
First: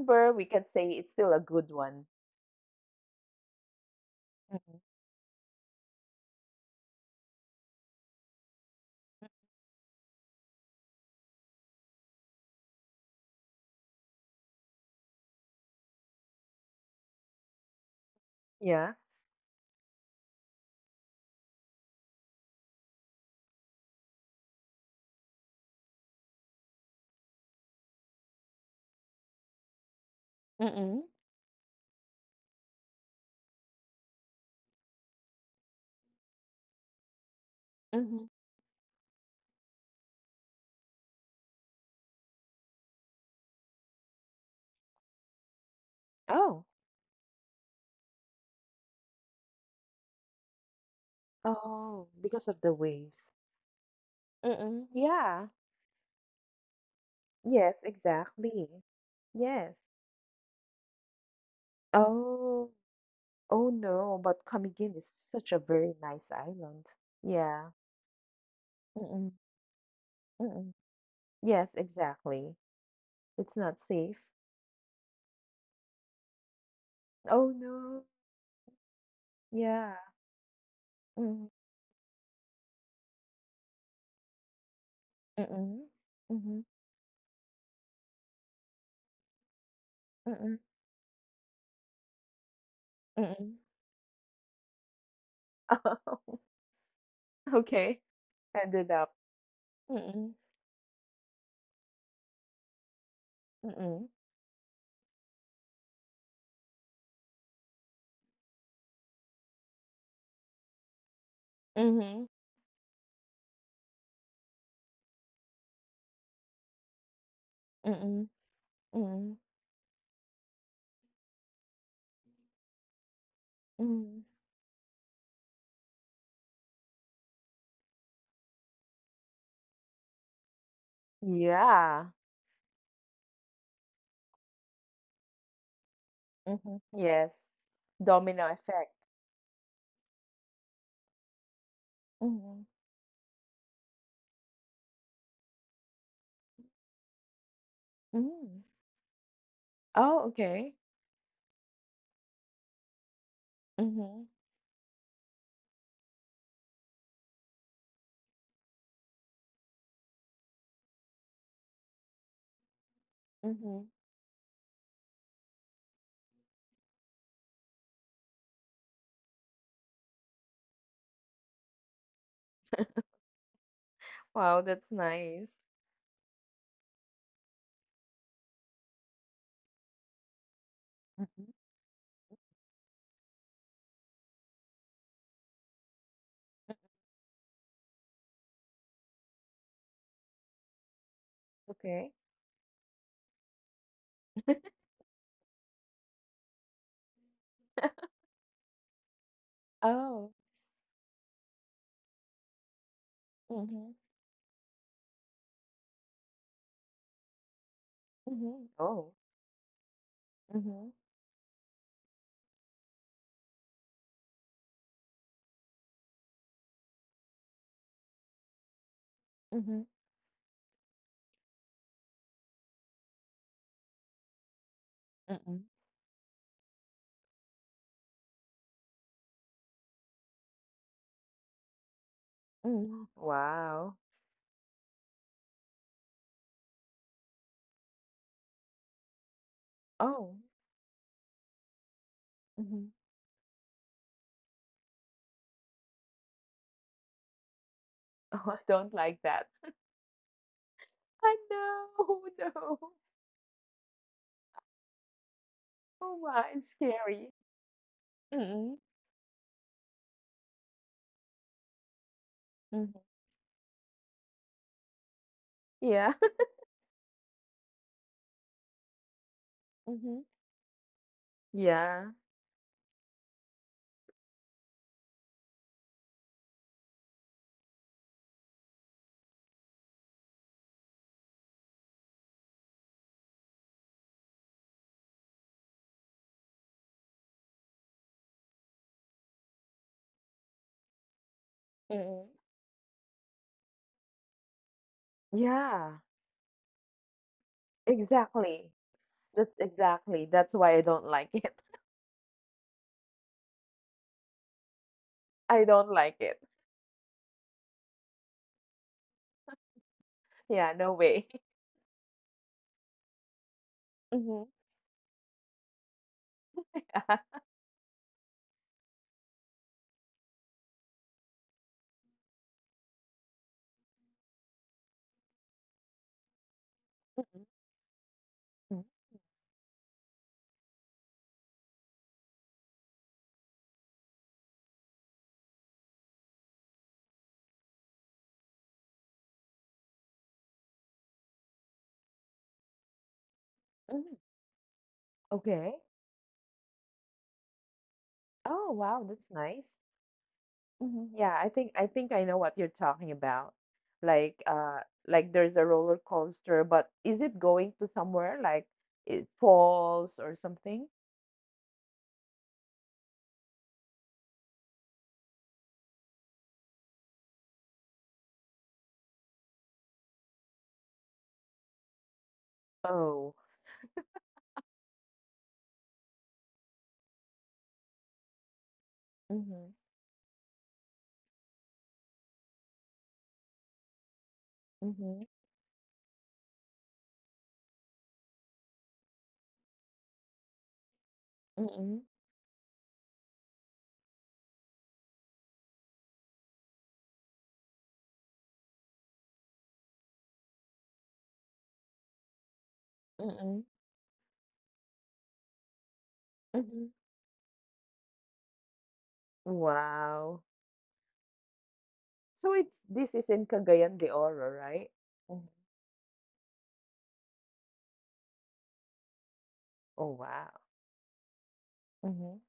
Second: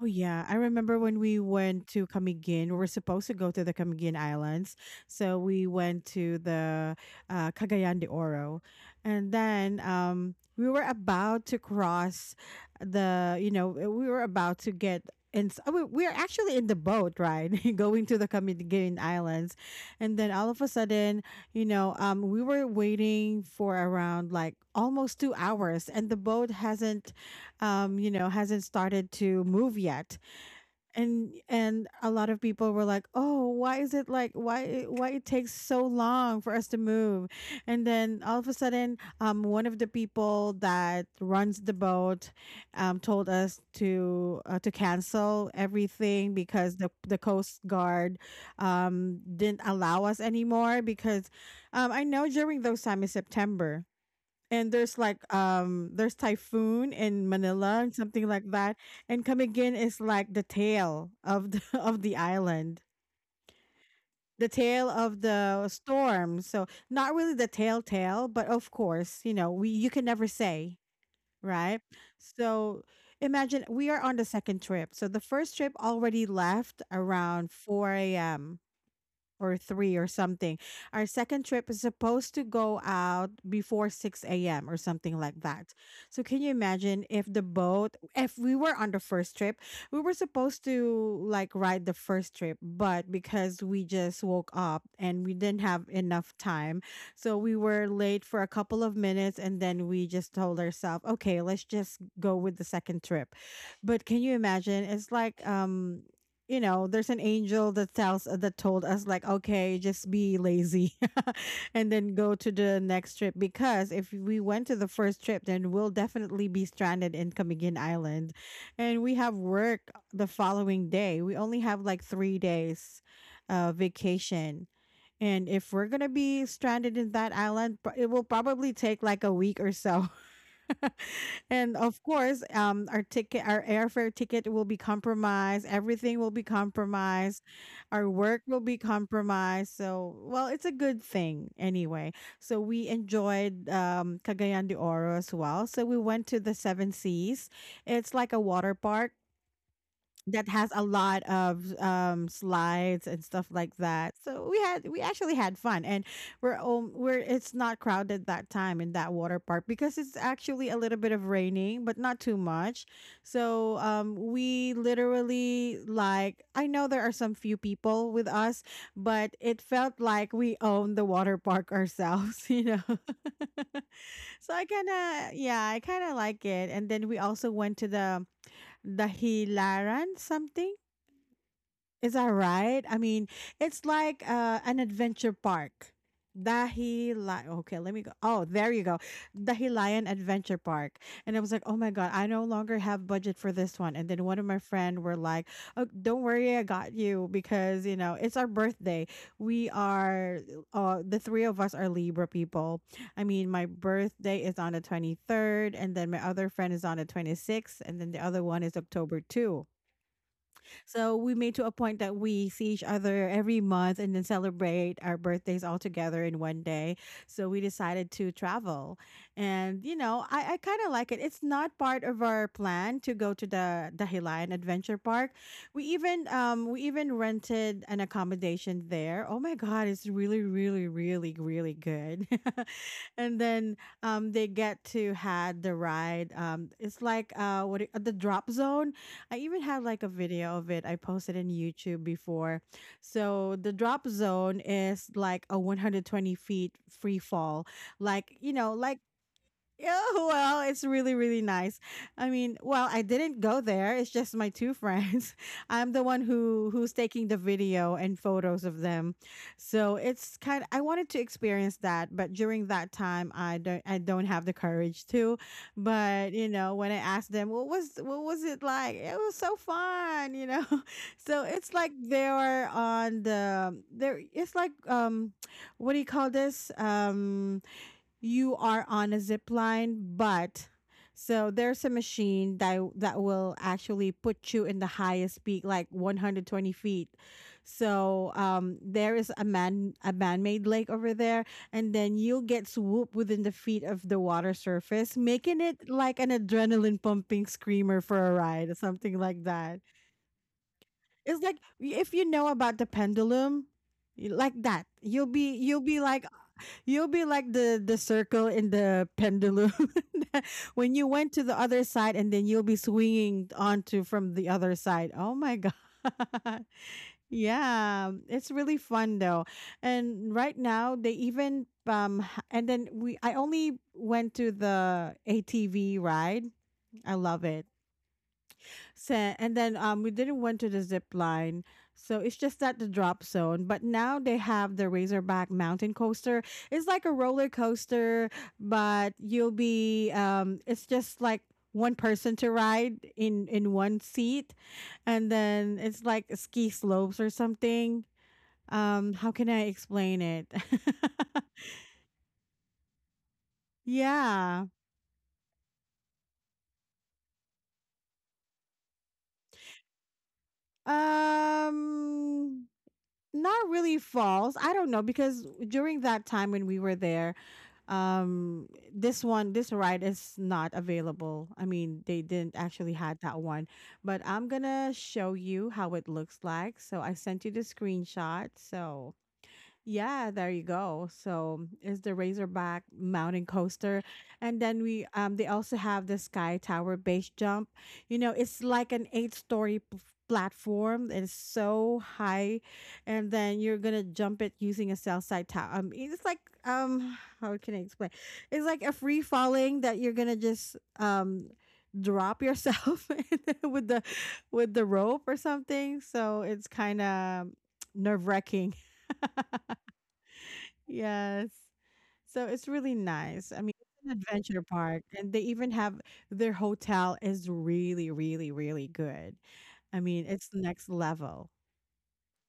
B: Oh yeah,
A: we
B: I
A: can say
B: remember
A: it's
B: when
A: still
B: we
A: a good
B: went
A: one.
B: to Camiguin. We were supposed to go to the Camiguin Islands,
A: Mhm.
B: so we went to the Cagayan de Oro, and then, we were about to cross the. You know, we were about to get. And we're actually in the boat, right, (laughs) going to the
A: Yeah.
B: Camiguin Islands, and then all of a sudden, we were waiting for around like almost 2 hours, and the boat hasn't hasn't started to move yet,
A: Mm-mm.
B: and a lot of people were like, oh, why is it like, why it takes so long for us to move. And then
A: Mm-hmm.
B: all of a sudden, one of the people that runs the boat told us to cancel everything
A: Oh.
B: because the coast guard didn't allow us anymore because I
A: Oh,
B: know
A: because of
B: during
A: the
B: those time in
A: waves.
B: September, and
A: Mm-mm.
B: there's like
A: Yeah.
B: there's typhoon in Manila
A: Yes,
B: and something like that.
A: exactly.
B: And Camiguin
A: Yes.
B: is like the tail of the (laughs) of the
A: Oh.
B: island.
A: Oh no, but
B: The tail
A: Camiguin is
B: of
A: such a
B: the
A: very nice
B: storm. So
A: island.
B: not really the
A: Yeah.
B: tail tail, but of course, you
A: Mm-mm.
B: know, we you can never
A: Mm-mm.
B: say,
A: Yes,
B: right?
A: exactly.
B: So
A: It's
B: imagine
A: not
B: we are on
A: safe.
B: the second trip. So the first trip already left around
A: Oh,
B: 4
A: no.
B: a.m or three
A: Yeah.
B: or something. Our second
A: Mm,
B: trip is supposed to go out before 6 a.m. or something like that.
A: mm-mm,
B: So can you
A: mhm,
B: imagine if the boat, if we were on the first trip, we were supposed
A: mm-mm,
B: to like ride the first trip, but
A: mm-mm.
B: because we just woke up and we didn't have
A: (laughs)
B: enough
A: Oh,
B: time, so we were
A: okay.
B: late for a couple of
A: Ended up.
B: minutes, and then we just
A: Mm-mm,
B: told ourselves, okay, let's just go with the second trip. But
A: mm-mm,
B: can you imagine? It's like You know, there's an angel that tells that told us, like, okay, just be lazy (laughs) and then
A: mhm,
B: go to the next trip, because if we went to the first trip, then we'll definitely be stranded in Camiguin Island,
A: mm-mm,
B: and we have
A: mm-mm,
B: work the following day. We only have like 3 days
A: mm.
B: vacation, and if we're going to be stranded in that island, pro- it will probably take like a week or so. And of
A: Yeah.
B: course, our ticket, our airfare ticket will be compromised. Everything will be
A: Mhm. Yes.
B: compromised. Our work
A: Domino
B: will be
A: effect.
B: compromised. So, well, it's a good thing anyway. So
A: Mhm,
B: we enjoyed Cagayan de Oro as well. So we went to the Seven Seas. It's like a
A: mm.
B: water park
A: Oh,
B: that has
A: okay.
B: a lot of slides and stuff like that.
A: Mhm,
B: So we actually had fun. And we're, it's not crowded that time in that water park because it's actually a little bit of raining but not too much. So
A: mhm.
B: we literally, like, I know there are some few people with us, but it felt like we owned the water park ourselves, (laughs) you know. (laughs) So
A: Wow, that's nice.
B: I kind of like it. And then we also went to the Hilaran something.
A: Mhm,
B: Is that right? I mean, it's like an adventure park. Dahilan. Okay, let me go. Oh, there you go. Dahilayan Adventure Park. And I was like, oh my God,
A: Okay.
B: I no longer have budget for this one. And then one of my friend were like, oh, don't worry, I got you because, you know, it's our birthday. We
A: Oh.
B: are, the three of us are Libra people. I mean, my
A: Mhm,
B: birthday is on the 23rd, and then my other friend is on the 26th, and then the other one
A: mhm.
B: is
A: Oh.
B: October 2.
A: Mhm,
B: So we made to a point that we see each other every month and then celebrate our birthdays all together in one day. So we decided to travel.
A: mhm,
B: And you know, I kinda like it. It's not part of our plan to go to the Dahilayan Adventure Park.
A: mm-mm,
B: We even rented an accommodation there. Oh my god, it's really, really, really, really good. (laughs)
A: mm.
B: And then
A: Wow.
B: they get to had the ride. It's like what it- The drop zone, I even had like a
A: Oh,
B: video of it I posted in YouTube before.
A: mhm. (laughs)
B: So the drop zone is like a 120 feet free fall, like,
A: Oh,
B: you
A: I
B: know,
A: don't
B: like,
A: like that.
B: yeah, well, it's really,
A: I
B: really nice.
A: know,
B: I
A: (laughs)
B: mean, well,
A: no.
B: I didn't go there. It's just my two friends. (laughs) I'm the
A: Oh
B: one
A: my, it's
B: who's taking
A: scary.
B: the video and photos of
A: Mm-mm,
B: them. So it's kind. I wanted to experience that, but during that
A: mhm.
B: time, I don't. I don't have the courage to.
A: Yeah.
B: But
A: (laughs)
B: you know, when I asked them, what was it like? It was so
A: Mhm.
B: fun. You know, (laughs) so it's like
A: Yeah.
B: they are on the there. It's like what do you call this? You are on a zip line, but so there's a machine that will actually put you in the highest peak, like 120 feet. So there is a man made lake over there, and then
A: Mm-mm.
B: you'll get swooped within the feet of the water surface, making it
A: Yeah,
B: like an adrenaline pumping screamer for a ride
A: exactly.
B: or something like that.
A: Exactly. That's why I don't like
B: It's
A: it.
B: like, if you know about the pendulum, like that, you'll
A: (laughs)
B: be,
A: I don't like it.
B: you'll be like the circle in the pendulum (laughs)
A: Yeah, no
B: when you
A: way.
B: went
A: (laughs)
B: to the other side, and then you'll be swinging onto from
A: Mhm.
B: the other side. Oh my god. (laughs) Yeah, it's really fun though. And right now they even h- and then we I only went to the ATV ride. I love
A: Mhm.
B: it. So, and then we didn't went to the zip line, so it's just at the drop zone. But now they have the Razorback Mountain Coaster. It's like a roller coaster, but you'll be it's just like one person to ride in one
A: Mhm. (laughs)
B: seat, and
A: Okay.
B: then it's like ski slopes or something.
A: Oh, wow,
B: How
A: that's
B: can I
A: nice.
B: explain it?
A: Mhm,
B: (laughs)
A: yeah, I think I know what you're talking about. Like
B: Yeah.
A: uh like there's a roller coaster, but is it going to somewhere like it falls or something?
B: Um, not really false. I don't know because during that time when we were there, um this one, this ride is not available. I mean, they didn't actually had
A: Oh.
B: that one, but I'm gonna show you how it looks like, so I sent you the screenshot. So
A: Mhm.
B: yeah, there you go. So it's the Razorback Mountain Coaster, and then we
A: Mhm.
B: they also have the Sky Tower base jump. You know, it's like an platform. It's
A: Mhm.
B: so high, and then you're gonna jump it using a cell side tower. It's like, how can I explain? It's like a free falling that you're gonna just drop yourself (laughs)
A: Mhm.
B: with the with the rope or something. So it's
A: Mhm.
B: kind of nerve wracking. (laughs)
A: Wow.
B: Yes. So
A: So
B: it's
A: it's
B: really
A: this is in
B: nice. I mean,
A: Cagayan
B: it's
A: de
B: an
A: Oro,
B: adventure
A: right?
B: park, and they
A: Mhm.
B: even have their hotel is really, really, really good. I
A: Oh
B: mean, it's
A: wow.
B: next level.
A: Mhm.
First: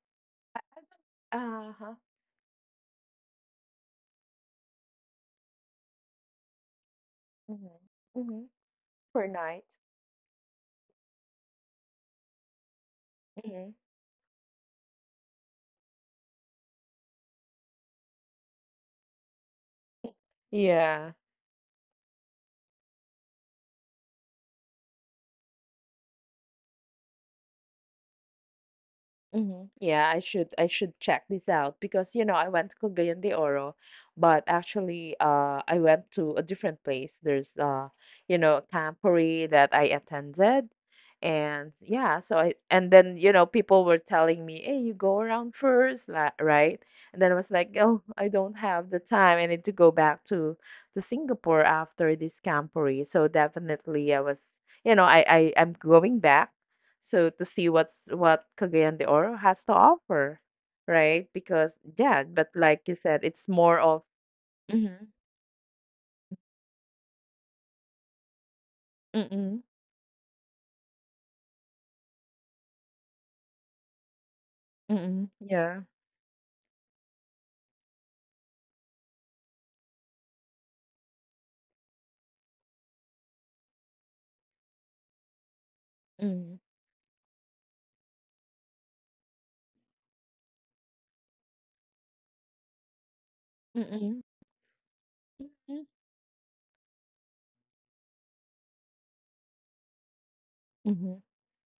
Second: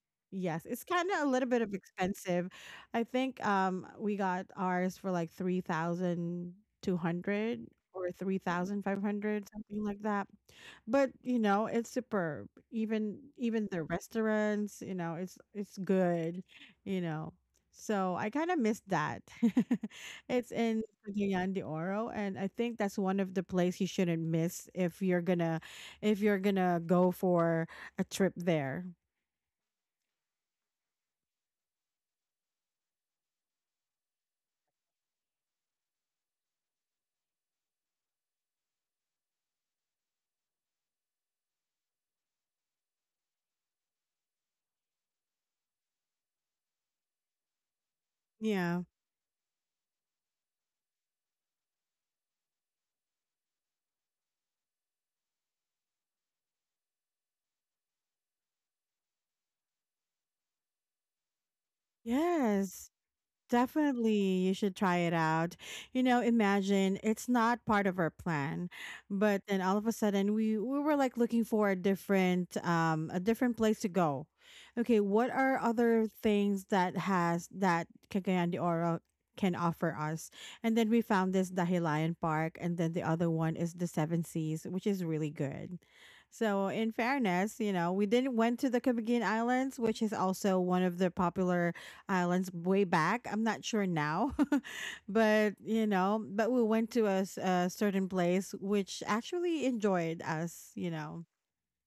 B: Yes,
A: I
B: it's kind of a little bit
A: don't-
B: of
A: Uh-huh.
B: expensive. I think we got ours for like 3,200
A: Mhm.
B: or
A: Mhm. Per
B: 3,500,
A: night.
B: something like that. But, you know, it's superb. Even
A: Mhm.
B: the restaurants, you know, it's good, you know. So I kind of miss that. (laughs) It's in
A: Yeah.
B: Cagayan de Oro, and I think that's one of the place you shouldn't miss if you're gonna, if you're gonna go for a trip there.
A: Mhm. Yeah, I should check this out because you know I went to Cagayan de Oro, but actually I went to a different place. There's you know a camporee that I attended, and yeah, so I and then you know people were telling me, hey, you go around first, right? And then I was like, oh, I don't
B: Yeah.
A: have the time. I need to go back to Singapore after this camporee. So definitely I was you know I'm going back so to see what Cagayan de Oro has to offer, right? Because yeah, but like
B: Yes.
A: you said, it's more of
B: Definitely, you should try
A: mm-hmm,
B: it out. You know, imagine it's not part of our plan, but then
A: mm-mm,
B: all of a sudden we were like looking for a different place to go. Okay, what
A: mm-mm,
B: are
A: yeah,
B: other things that has that Cagayan de Oro can offer us? And then we found this Dahilayan Park, and then the other one is the Seven Seas, which is really good.
A: mm-mm,
B: So, in fairness, you know, we didn't went to the Cagayan Islands, which is also one of the popular Islands way back. I'm not sure
A: mm-mm,
B: now, (laughs) but you
A: mm-mm,
B: know, but we went to a, s- a certain place which actually enjoyed us. You
A: mm-hmm.
B: know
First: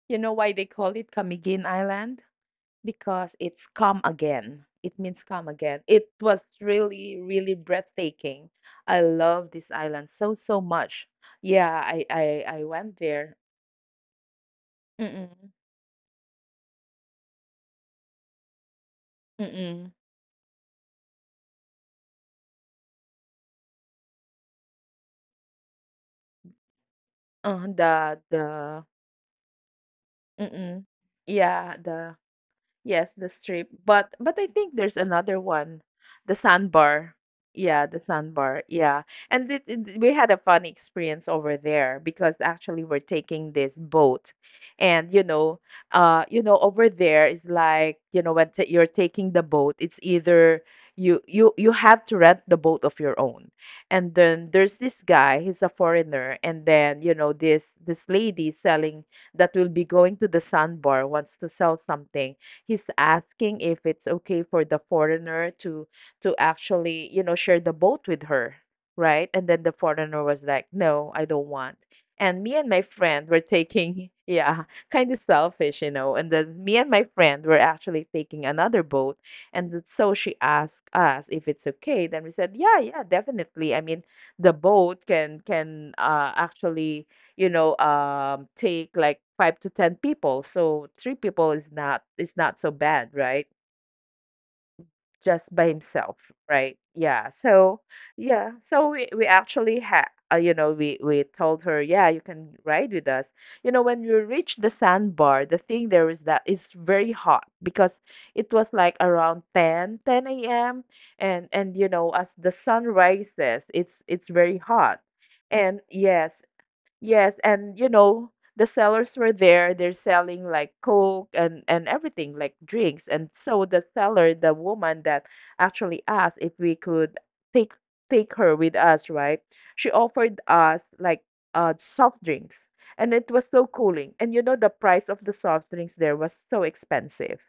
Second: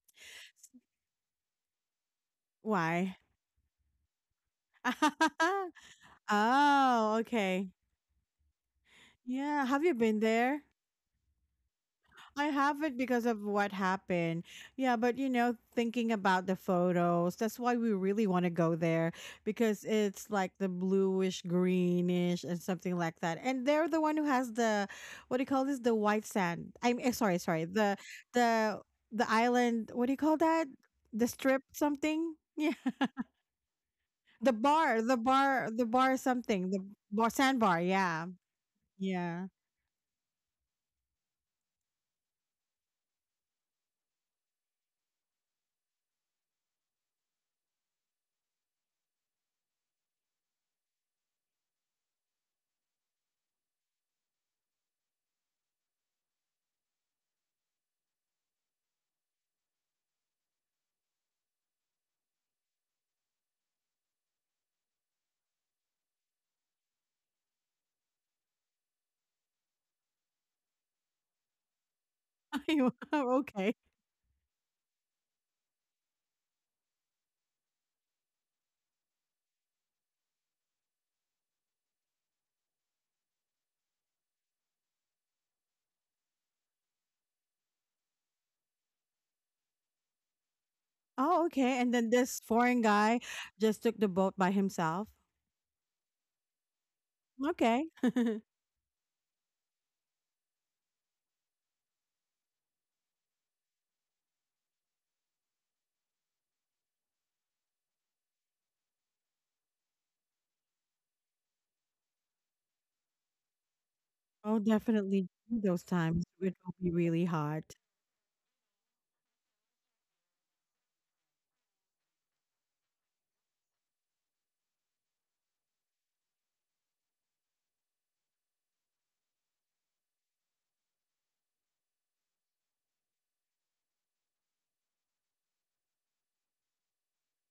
A: You know why they call it Camiguin Island?
B: why?
A: Because it's come again. It means come
B: (laughs)
A: again. It was
B: Oh,
A: really, really
B: okay.
A: breathtaking. I love
B: Yeah.
A: this
B: Have you
A: island
B: been
A: so, so
B: there?
A: much. Yeah,
B: I
A: I
B: have
A: went
B: it because
A: there.
B: of what happened. Yeah, but you
A: Mm-mm,
B: know, thinking about the photos, that's why we really want to go there because
A: mm-mm.
B: it's like the bluish, greenish, and something like that. And they're the one who has the, what do you call this? The white sand. I'm eh, sorry, sorry. The
A: The
B: the the island. What do you call
A: 嗯
B: that?
A: 嗯
B: The strip
A: ，Yeah，the.
B: something. Yeah, (laughs)
A: Yes, the strip. But I
B: the
A: think there's
B: bar,
A: another one,
B: the bar
A: the
B: something. The
A: sandbar.
B: bar
A: Yeah,
B: sandbar.
A: the
B: Yeah,
A: sandbar. Yeah, and
B: yeah.
A: we had a funny experience over there because actually we're taking this boat, and you know, over there is like you know when t you're taking the boat, it's either you have to rent the boat of your own, and then there's this guy, he's a foreigner, and then you know this this lady selling that will be going to the sandbar wants to sell something he's asking if it's okay for the foreigner to actually, you know, share the boat with her, right? And then the foreigner was like, "No, I don't want." And me and my friend were
B: (laughs) Okay.
A: taking, (laughs) yeah, kind of selfish, you know. And then me and my friend were actually taking another boat, and so she asked us if it's okay. Then we said, "Yeah, yeah, definitely." I mean, the boat can actually you know, take like five to ten people. So three people
B: Oh, okay. And then
A: is
B: this
A: not so
B: foreign
A: bad,
B: guy
A: right?
B: just took the boat by himself.
A: Just by himself, right? Yeah. So
B: Okay.
A: yeah.
B: (laughs)
A: So we actually had. You know, we told her, yeah, you can ride with us. You know, when we reached the sandbar, the thing there is that it's very hot because it was like around 10 a.m. and you know, as the sun rises, it's very
B: Oh,
A: hot.
B: definitely
A: And
B: those times
A: yes,
B: it will be really
A: yes,
B: hot.
A: and you know, the sellers were there. They're selling like Coke and everything, like drinks. And so the seller, the woman that actually asked if we could take take her with us, right? She offered us like soft drinks, and it was so cooling. And you know, the price of the soft drinks there was so expensive,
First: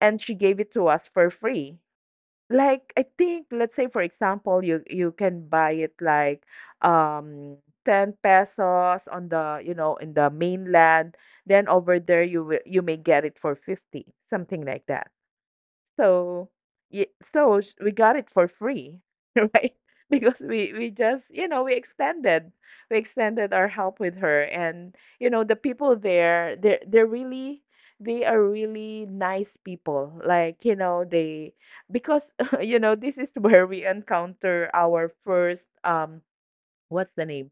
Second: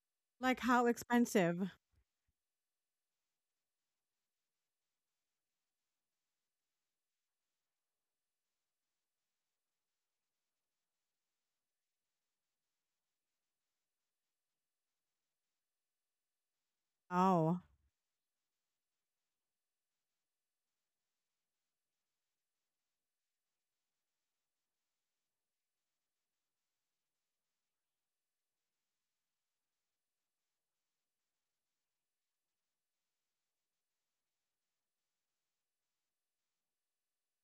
A: and she gave
B: Like
A: it
B: how
A: to us for
B: expensive?
A: free. Like, I think, let's say for example, you can buy it like um 10 pesos on the, you know, in the mainland. Then over there you will you may get it for 50, something like that. So, yeah,
B: Oh,
A: we got it for free, (laughs) right? Because we just, you know, we extended our help with her and you know, the people there they're really they are really nice people. Like, you know, they because (laughs) you know, this is (laughs) where we encounter our first what's the name?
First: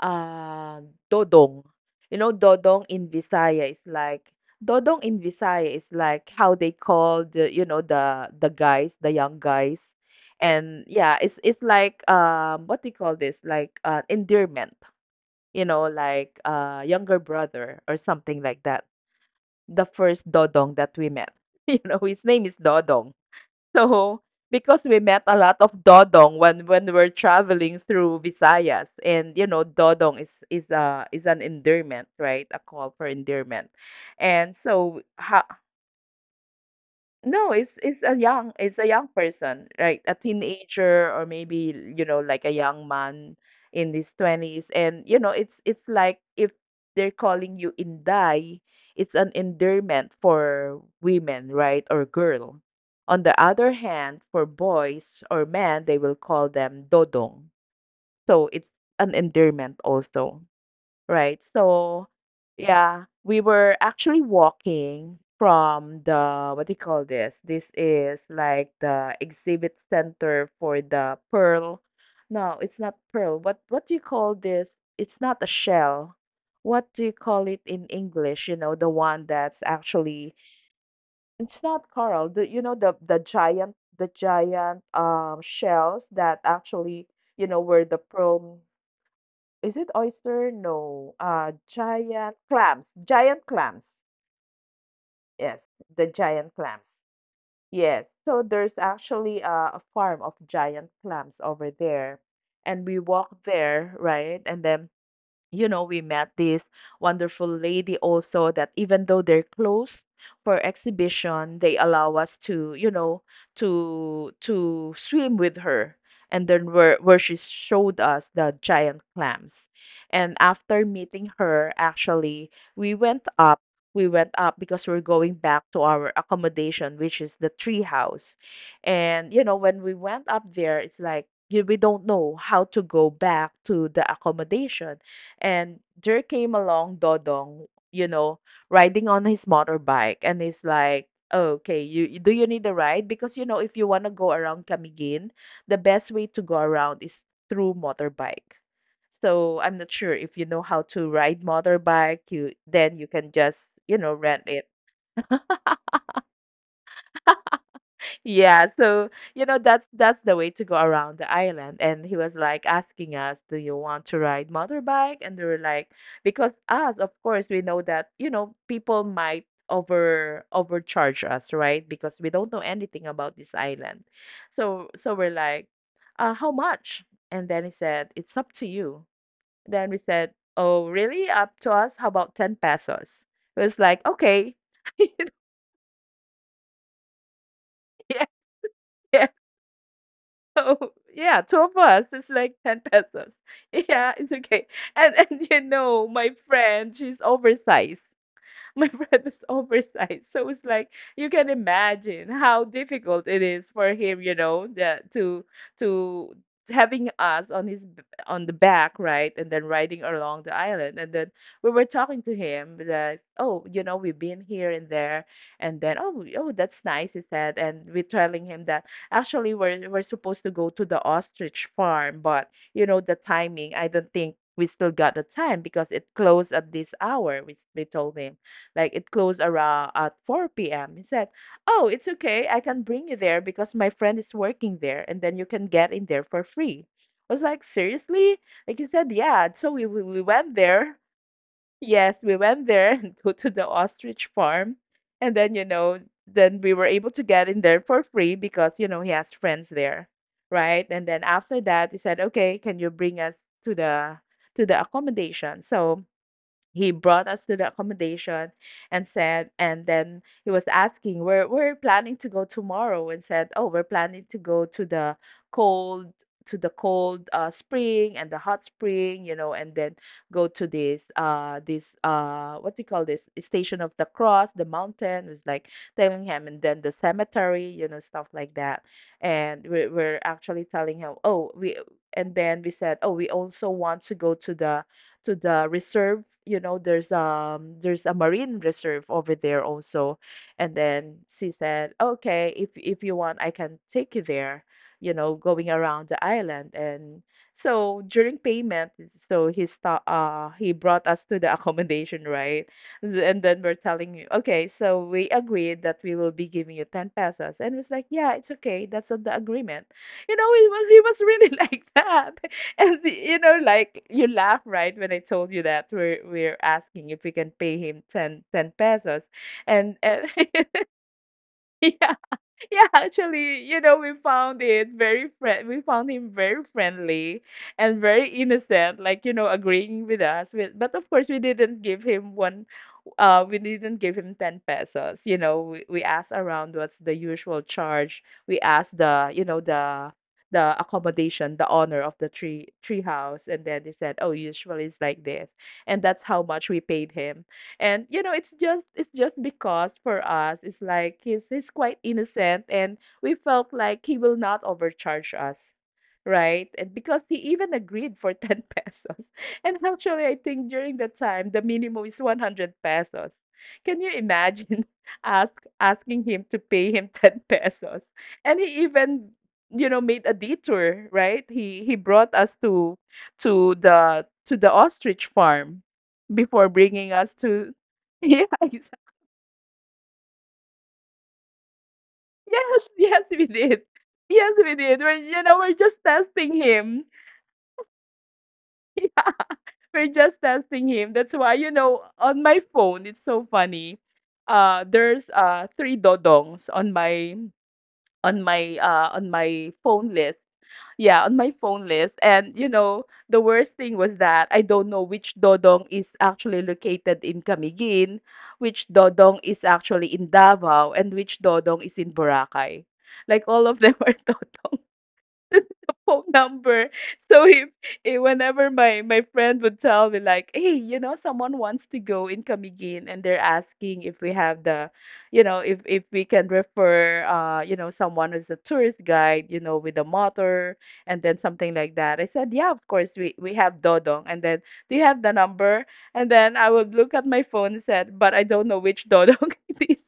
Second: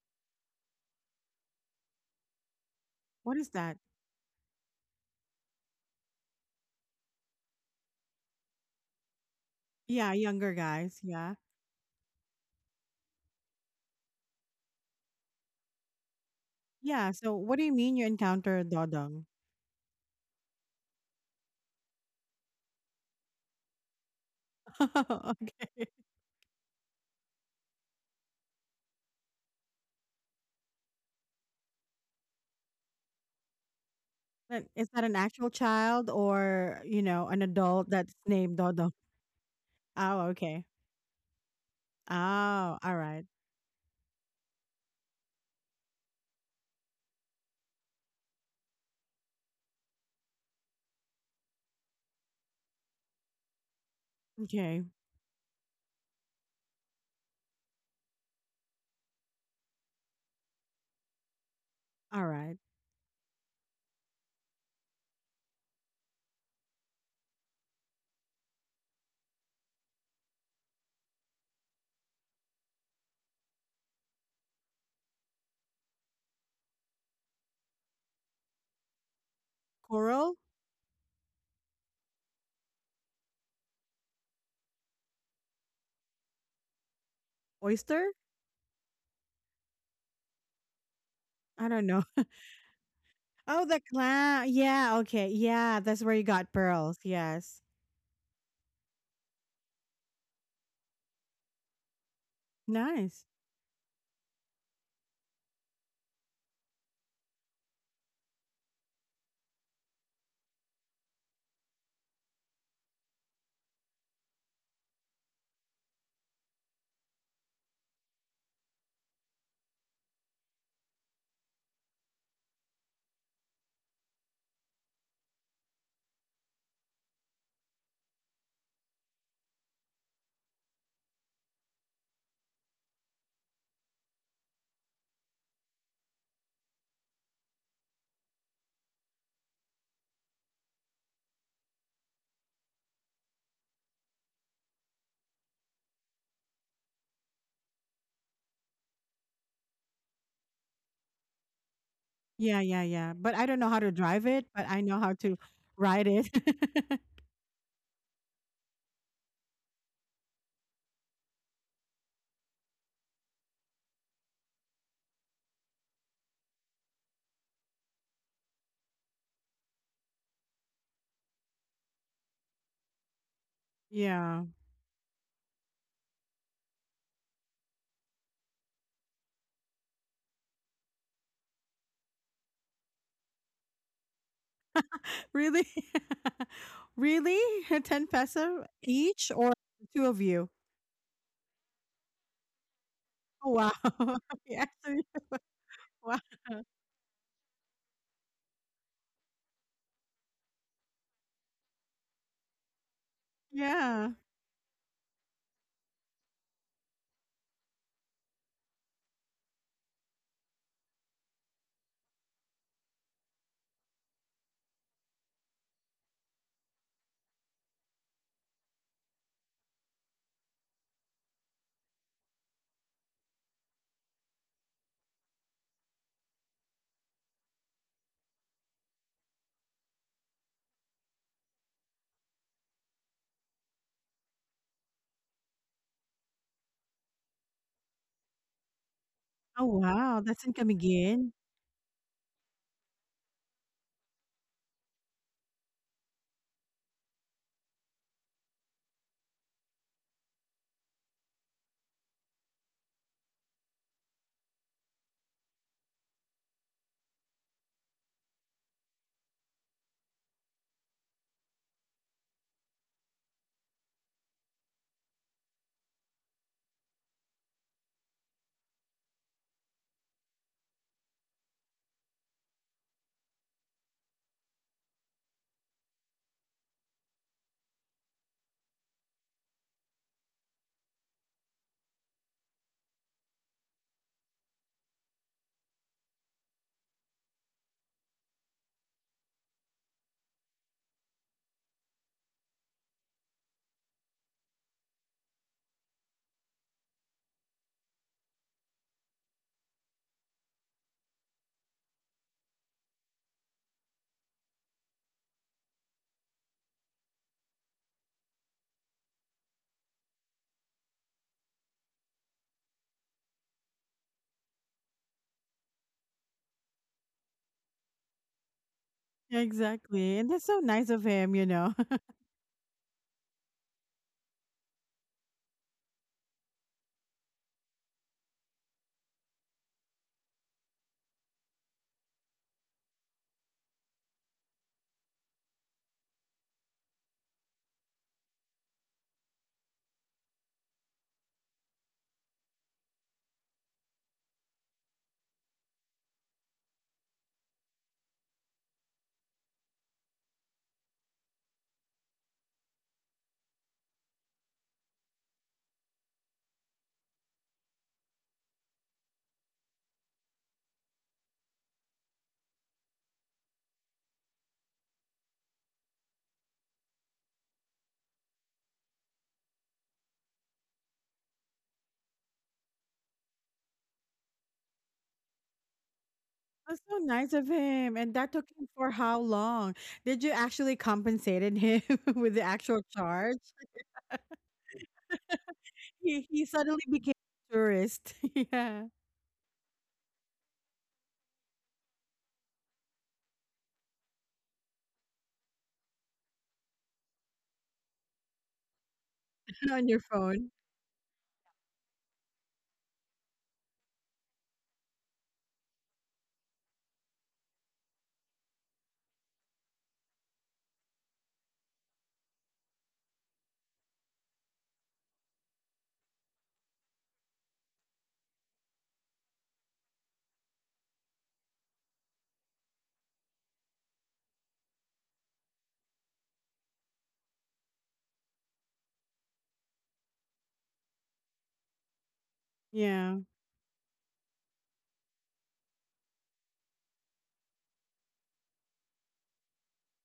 A: Dodong. You know, dodong in
B: what is
A: Visaya
B: that?
A: is like dodong in Visaya is like how they call the you know the guys, the young guys.
B: Yeah, younger
A: And
B: guys.
A: yeah,
B: Yeah.
A: it's like what do you call this? Like endearment, you know, like
B: Yeah.
A: younger
B: So what do you
A: brother or
B: mean you
A: something like
B: encounter
A: that.
B: dodong?
A: The first dodong that we met. (laughs) You know, his name is Dodong. So, because we met a lot
B: (laughs)
A: of
B: Okay.
A: dodong when we're traveling through Visayas, and you know, dodong is a is an endearment, right? A call for endearment, and
B: But is
A: so
B: that an
A: how
B: actual child or, you know, an
A: no,
B: adult that's named
A: it's a
B: dodong?
A: young person, right? A
B: Oh, okay.
A: teenager or maybe, you know, like a
B: Oh,
A: young
B: all right.
A: man in his 20s. And, you know, it's like if they're calling you Inday, it's an endearment for women, right? Or girl. On the other hand, for
B: Okay.
A: boys or men, they will call them Dodong. So it's an endearment also. Right. So,
B: All right.
A: yeah, we were actually walking from the, what do you call this? This is like the exhibit center for the pearl. No, it's not pearl. What do you call this? It's not a shell. What do you call it in English? You know, the one that's actually
B: Coral?
A: it's not coral. The, you know the giant shells that actually, you know, where the
B: Oyster?
A: pearl is it oyster? No.
B: I don't know.
A: Giant clams. Giant
B: Oh, the
A: clams.
B: clown. Yeah, okay.
A: Yes,
B: Yeah, that's
A: the
B: where you
A: giant
B: got
A: clams.
B: pearls. Yes.
A: Yes. So there's actually a farm of giant clams over there. And we
B: Nice.
A: walked there, right? And then you know, we met this wonderful lady also that even though they're closed for exhibition, they allow us to, you know, to swim with her. And then where she showed us the giant clams. And after meeting her, actually, we went up. We went up because we're going back to our accommodation, which is the tree house. And you know, when we went up there, it's like we don't know how to go back to the accommodation and there came along Dodong, you know, riding on his motorbike, and he's like, "Oh, okay, do you need a ride? Because you know, if you want to go around Camiguin, the best way to go around is through motorbike." So I'm not sure if you know how to ride motorbike, you
B: Yeah, yeah,
A: then you
B: yeah.
A: can
B: But I don't
A: just,
B: know how to
A: you know,
B: drive
A: rent
B: it,
A: it.
B: but I know how to ride it. (laughs)
A: Yeah, so you know that's the way to go around the island. And he was like asking us, "Do you want to ride motorbike?" And they were like, because us, of course, we know that you know people might overcharge us, right? Because we don't know anything about this island.
B: Yeah.
A: So we're like, "How much?" And then he said, "It's up to you." Then we said, "Oh, really? Up to us? How about ten pesos?" It was like, "Okay." (laughs)
B: Really? (laughs) Really? (laughs) 10
A: Yeah,
B: peso
A: yeah.
B: each or two of you?
A: So yeah, two of us is like 10 pesos. (laughs)
B: Oh, wow.
A: Yeah, it's
B: (laughs)
A: okay.
B: Yeah.
A: And
B: So- (laughs)
A: you know,
B: Wow.
A: my friend, she's oversized. (laughs) My friend was oversized. So it's like you can imagine how difficult it is for
B: Yeah.
A: him, you know, to having us on his on the back, right, and then riding along the island. And then we were talking to him that, oh, you know, we've been here and there, and then oh, that's nice, he said, and we're telling him that actually we're supposed to go to the ostrich farm, but you know the timing, I don't think we still got the time because it closed at this hour. We told him like it closed around at 4 p.m. He said, "Oh, it's okay. I can bring you there because my friend is working there, and then you can get in there for free." I was like, "Seriously?" Like he said, "Yeah."
B: Oh,
A: So we we,
B: wow.
A: we
B: That's in
A: went there. (laughs)
B: Camiguin.
A: Yes, we went there (laughs) and go to the ostrich farm, and then then we were able to get in there for free because you know he has friends there, right? And then after that, he said, "Okay, can you bring us to the to the accommodation?" So he brought us to the accommodation and said and then he was asking we're planning to go tomorrow and said, "Oh, we're planning to go cold to the cold spring and the hot spring," you know, and then go to this this what do you call this, station of the cross, the mountain, was like telling him, and then the cemetery, you know, stuff like that. And we're actually telling him, "Oh, we," and then we said, "Oh, we also want to go to the reserve." You know, there's a marine reserve over there also. And then she said, "Okay, if you want, I can take you there." You know, going around the island. And so during payment, so he brought us to the (laughs) accommodation, right? And then we're telling you, okay, so we agreed that we will be giving you 10 pesos. And it was like, "Yeah, it's okay. That's on the agreement." You know, he was really (laughs) like that. And you know, like you laugh, right, when I told you that we're asking if we can pay him ten pesos,
B: Yeah, exactly.
A: and
B: And that's so nice of him, you know.
A: (laughs) yeah, (laughs) yeah, actually, you know, we found it very friend. We found him very friendly and very innocent, like, you know, agreeing with us. With but of course, we didn't give him one. We didn't give him ten pesos. You know, we asked around what's the usual charge. We asked the, you know, the accommodation, the owner of the tree house, and then they said, "Oh, usually it's like this," and that's how much we paid him. And you know, it's just because for us it's like he's quite innocent and we felt like he will not overcharge us, right? And because he even agreed for 10 pesos. (laughs) And actually, I think during that time, the minimum is 100 pesos. Can you imagine (laughs) ask asking him to pay him (laughs) 10 pesos? And he even, you know, made a detour, right? He brought us to to the ostrich farm before
B: That's so
A: bringing us
B: nice of
A: to
B: him. And
A: (laughs)
B: that took
A: yeah,
B: him for how long? Did you actually compensated him (laughs) with the actual
A: yes, yes,
B: charge?
A: we did. Yes, we did. We're, you know, we're just
B: He
A: testing
B: suddenly
A: him.
B: became a tourist. (laughs) Yeah.
A: We're just testing him. That's why, you know, on my phone, it's so funny. There's three dodongs on my on my on my
B: On your
A: phone list.
B: phone.
A: Yeah, on my phone list. And you know, the worst thing was that I don't know which dodong is actually located in Camiguin, which dodong is actually in Davao, and which dodong is in Boracay. Like all of them (laughs) are dodong. (laughs) Phone number. So if, eh, whenever my my friend would tell me like, "Hey, you know, someone wants to go in Camiguin and they're asking if we have the, you know, if we can refer you know, someone as a tourist guide, you know, with a motor and then something like that." I said, "Yeah, of course
B: Yeah.
A: we have Dodong." And then, "Do you have the number?" And then I would look at my phone and said, "But I don't know which Dodong (laughs) it is."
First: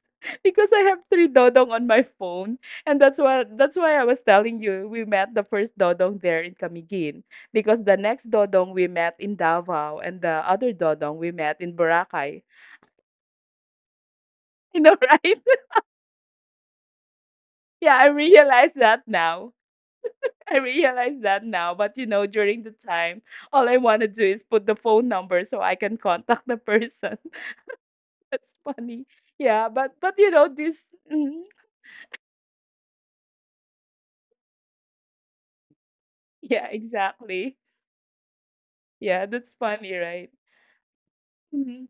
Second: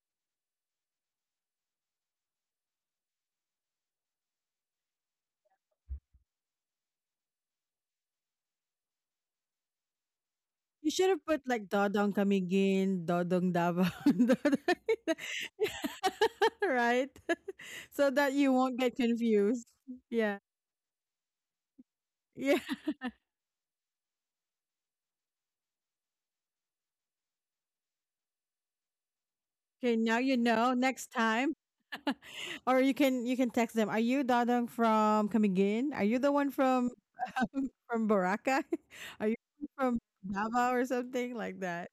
A: Because I have three Dodong on my phone. And that's why I was telling you we met the first dodong there in Camiguin because the next dodong we met in Davao and the other
B: You should have
A: dodong we
B: put
A: met
B: like
A: in
B: Dodong
A: Boracay.
B: Kamigin, Dodong Davao. (laughs)
A: (laughs) You know,
B: Dodong-
A: right? (laughs)
B: (laughs) right? (laughs) So
A: Yeah, I
B: that you won't
A: realize
B: get
A: that
B: confused.
A: now.
B: Yeah.
A: I realize that now, but you know,
B: Yeah.
A: during the time, all I want to do is put the phone number so I can contact the person. (laughs) That's funny. Yeah,
B: Okay,
A: but
B: now
A: you
B: you
A: know
B: know.
A: this
B: Next
A: mm,
B: time, (laughs) or you can text them. Are you Dadang from Camiguin? Are you the one
A: yeah,
B: from
A: exactly.
B: (laughs) from Boracay? (laughs) Are
A: Yeah,
B: you
A: that's funny,
B: from
A: right?
B: Davao or something like that?
A: Mhm.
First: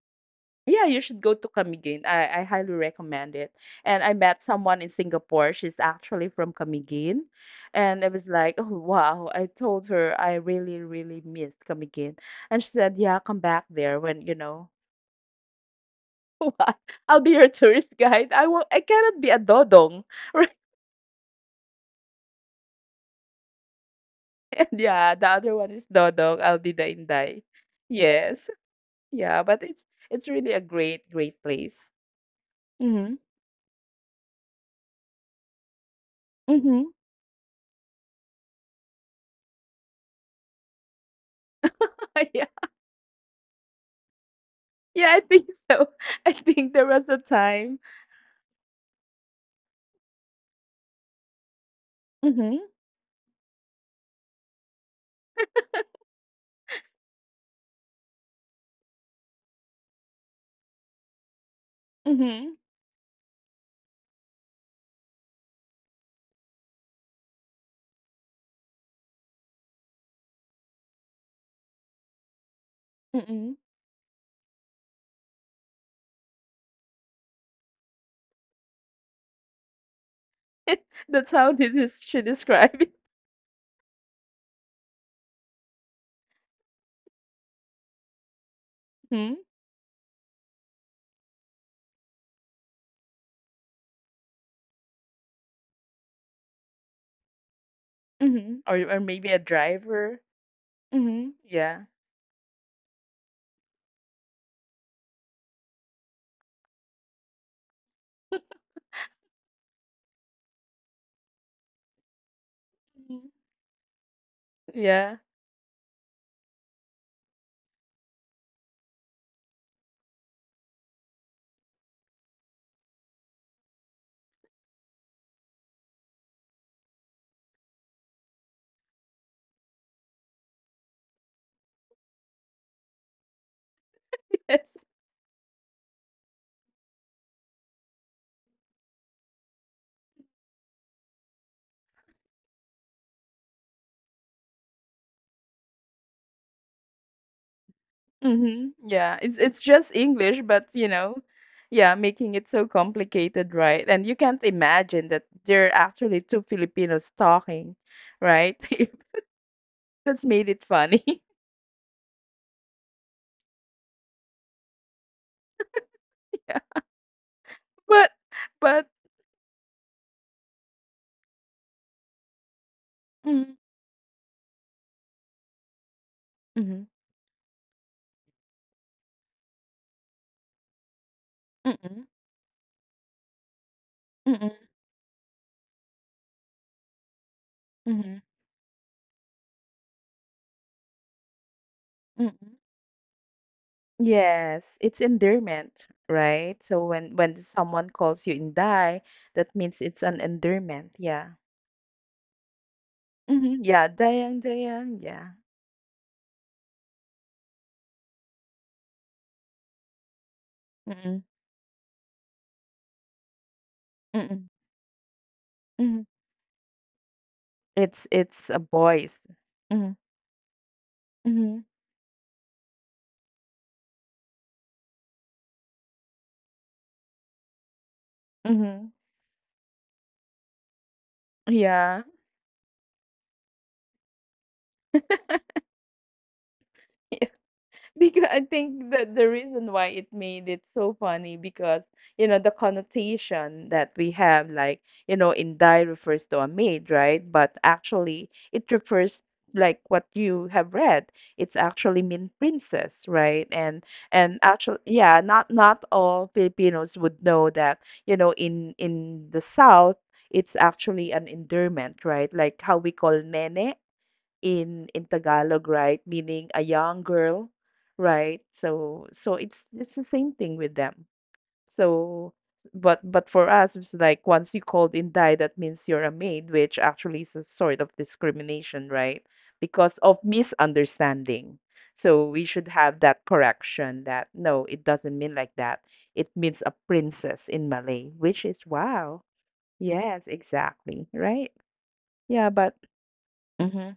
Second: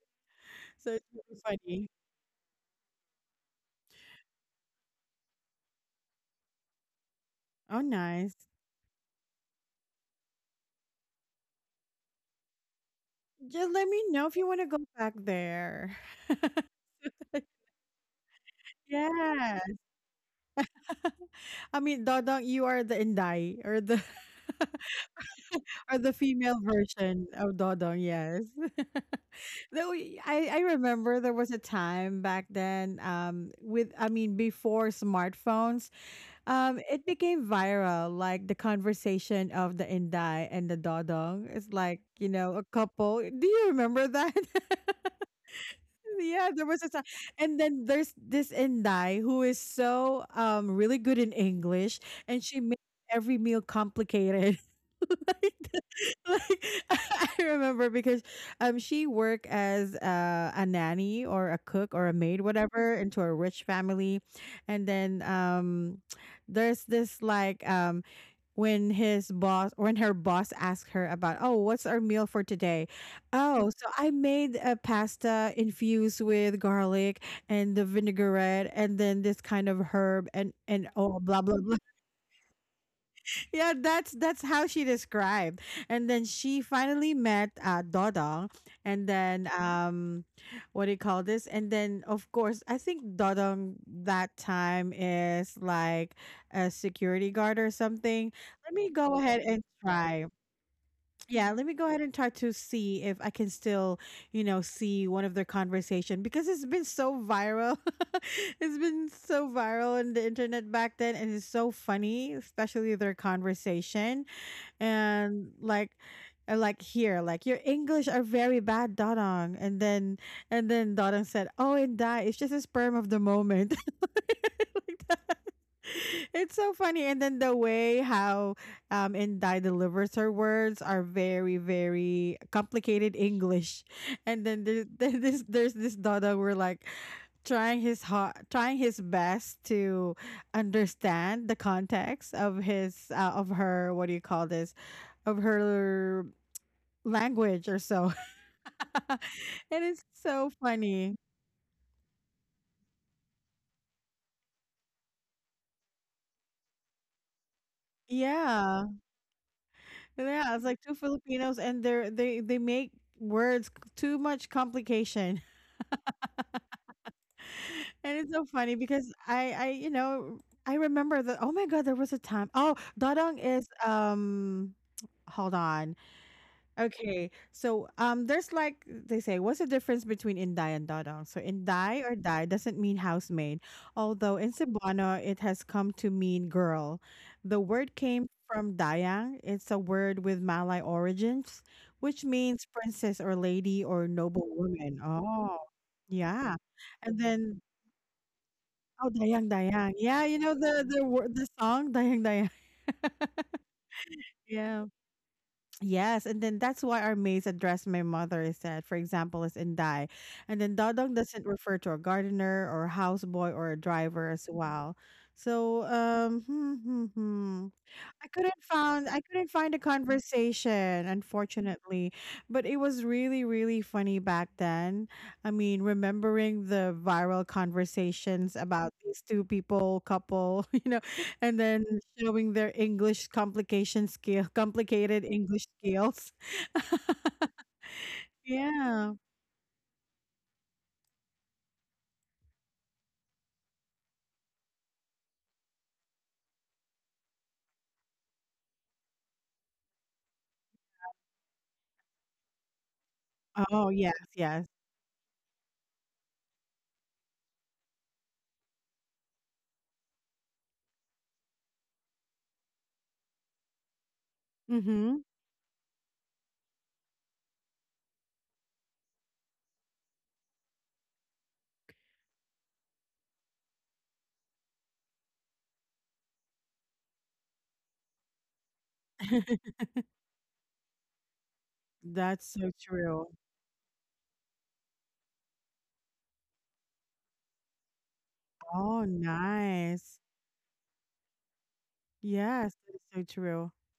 A: Yeah,
B: So
A: you
B: it's
A: should go
B: really
A: to
B: funny.
A: Camiguin. I highly recommend it. And I met someone in Singapore. She's actually from Camiguin.
B: Oh,
A: And I was
B: nice.
A: like, oh, wow. I told her I really, really missed Camiguin. And she said, yeah, come back
B: Just let me
A: there
B: know
A: when,
B: if
A: you
B: you want to
A: know,
B: go back there. (laughs)
A: (laughs) what? I'll be your tourist guide. I will, I cannot be a
B: Yeah.
A: dodong. (laughs) Right?
B: I mean, Dodong, you are the Inday or the (laughs)
A: And yeah, the other one is
B: or the
A: dodong. I'll
B: female
A: be the
B: version
A: inday.
B: of Dodong. Yes.
A: Yes. Yeah, but
B: (laughs) Though we-
A: it's
B: I
A: really
B: I
A: a great,
B: remember there
A: great
B: was a
A: place.
B: time back then
A: Mm-hmm.
B: with before smartphones.
A: Mm-hmm.
B: It became viral, like the conversation of the Inday and the Dodong. It's like, you know, a
A: (laughs)
B: couple. Do you remember that?
A: Yeah,
B: (laughs)
A: I think so. (laughs) I
B: Yeah, there
A: think
B: was
A: there
B: a
A: was
B: time.
A: a
B: And
A: time.
B: then there's this Inday who is so really good in English and she
A: Mhm.
B: made every meal complicated. (laughs) Like, the- like (laughs) I remember because she worked as a nanny or a cook or a maid
A: Mhm.
B: whatever into a rich family, and then there's this like when her boss asked her about, oh, what's our meal for today?
A: Mm-mm.
B: Oh, so I made a pasta infused with garlic and the vinaigrette, and then this kind of herb, and
A: (laughs)
B: oh,
A: That's
B: blah
A: how
B: blah
A: did
B: blah.
A: this she describe it.
B: Yeah, that's how she described. And then she finally met Dodong, and
A: Mhm.
B: then what do you call this? And then of course, I think Dodong that time is like a security guard or something.
A: Mhm.
B: Let me
A: Or
B: go
A: maybe
B: ahead
A: a
B: and
A: driver.
B: try.
A: Mhm.
B: Yeah, let me
A: Yeah.
B: go ahead and try to see if I can still, you know, see one of their conversation because it's been so viral. (laughs) It's been so viral on the internet back then, and it's so funny, especially their
A: Mhm.
B: conversation,
A: Yeah.
B: and like here like your english are very bad dodong, and then dodong said, oh and die, it's just a sperm of the moment. (laughs) Like that. It's so funny, and then the way how indai delivers her words are very very complicated english, and then there's,
A: (laughs)
B: there's (laughs) this dodong where like trying his hot, trying his best to understand the context of his of her, what do you call this, of her language or so.
A: Yes. Mhm.
B: (laughs)
A: Yeah.
B: And
A: It's just
B: it's
A: English,
B: so
A: but you know,
B: funny.
A: yeah, making it so complicated, right? And you can't imagine that there are actually two Filipinos talking, right?
B: Yeah.
A: (laughs) That's made
B: Yeah,
A: it
B: it's like two
A: funny. (laughs)
B: Filipinos and they make words c- too much complication. (laughs)
A: Yeah. But
B: And it's so funny
A: but
B: because I you know, I remember that, oh my god, there was a time. Oh, dodong
A: mm-hmm.
B: is hold on.
A: Mm-hmm.
B: Okay, so there's like they say, what's the difference between Inday and Dodong? So Inday
A: Mm-mm.
B: or Dai doesn't mean housemaid, although in Cebuano it has come to mean girl. The word
A: Mhm,
B: came from Dayang. It's a word with Malay origins, which
A: mhm.
B: means princess or lady or noble
A: Yes,
B: woman.
A: it's
B: Oh,
A: endearment,
B: yeah,
A: right? So when
B: and then
A: someone calls you Inday,
B: oh Dayang
A: that means
B: Dayang,
A: it's an
B: yeah, you know
A: endearment.
B: the wor-
A: Yeah.
B: the song Dayang Dayang,
A: Hmm. Yeah, Dayang,
B: (laughs) yeah.
A: Dayang. Yeah.
B: Yes, and then that's why our maids address my mother is that, for example, is Inday. And then Dodong
A: Mm-mm,
B: doesn't refer to a gardener or houseboy or a driver
A: mm-mm,
B: as well. So,
A: mm-hmm. It's a voice.
B: I couldn't find a
A: Mm-hmm,
B: conversation,
A: mm-hmm,
B: unfortunately. But it was really, really funny back then. I mean, remembering the viral conversations
A: mm-hmm.
B: about these two people, couple, (laughs) you know, and then
A: Yeah.
B: showing their English complication skill complicated English skills.
A: (laughs) (laughs) Because I think that
B: Yeah.
A: the reason why it made it so funny because you know the connotation that we have, like you know, inday refers to a maid, right? But actually, it refers like what you have read. It's actually mean princess, right?
B: Oh yes,
A: And
B: yes.
A: actually, yeah, not all Filipinos would know that, you know, in the south. It's actually an endearment, right? Like how we call nene in
B: Mm-hmm.
A: Tagalog, right? Meaning a young girl, right? So it's the same thing with them. So but for us it's like once you called in Thai, that means you're a maid, which actually is a sort of discrimination, right?
B: (laughs)
A: Because of misunderstanding. So we
B: That's
A: should
B: so
A: have that
B: true.
A: correction that no, it doesn't mean like that. It means a princess in Malay, which is
B: Oh
A: wow.
B: nice.
A: Yes, exactly. Right? Yeah, but
B: Yes, that's so true.
A: mm-hmm,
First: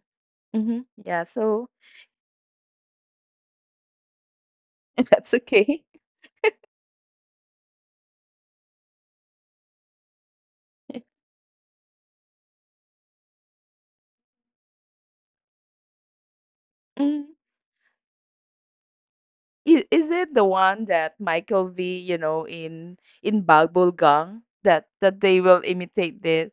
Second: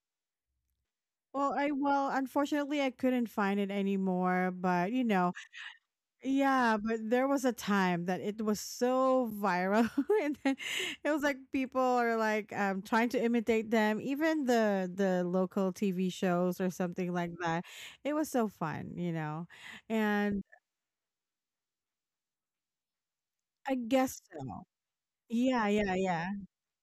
A: mm-hmm. Yeah,
B: Well,
A: so
B: I well, unfortunately, I couldn't find it anymore. But you
A: that's
B: know,
A: okay.
B: yeah. But there was a time that it was so viral, (laughs) and then it was like people are like trying to imitate them, even the local TV shows or something like
A: Mm.
B: that. It was so fun, you know,
A: Is
B: and
A: it the one that Michael V, you know, in
B: I guess so.
A: Bubblegum that that
B: Yeah,
A: they will
B: yeah, yeah.
A: imitate this?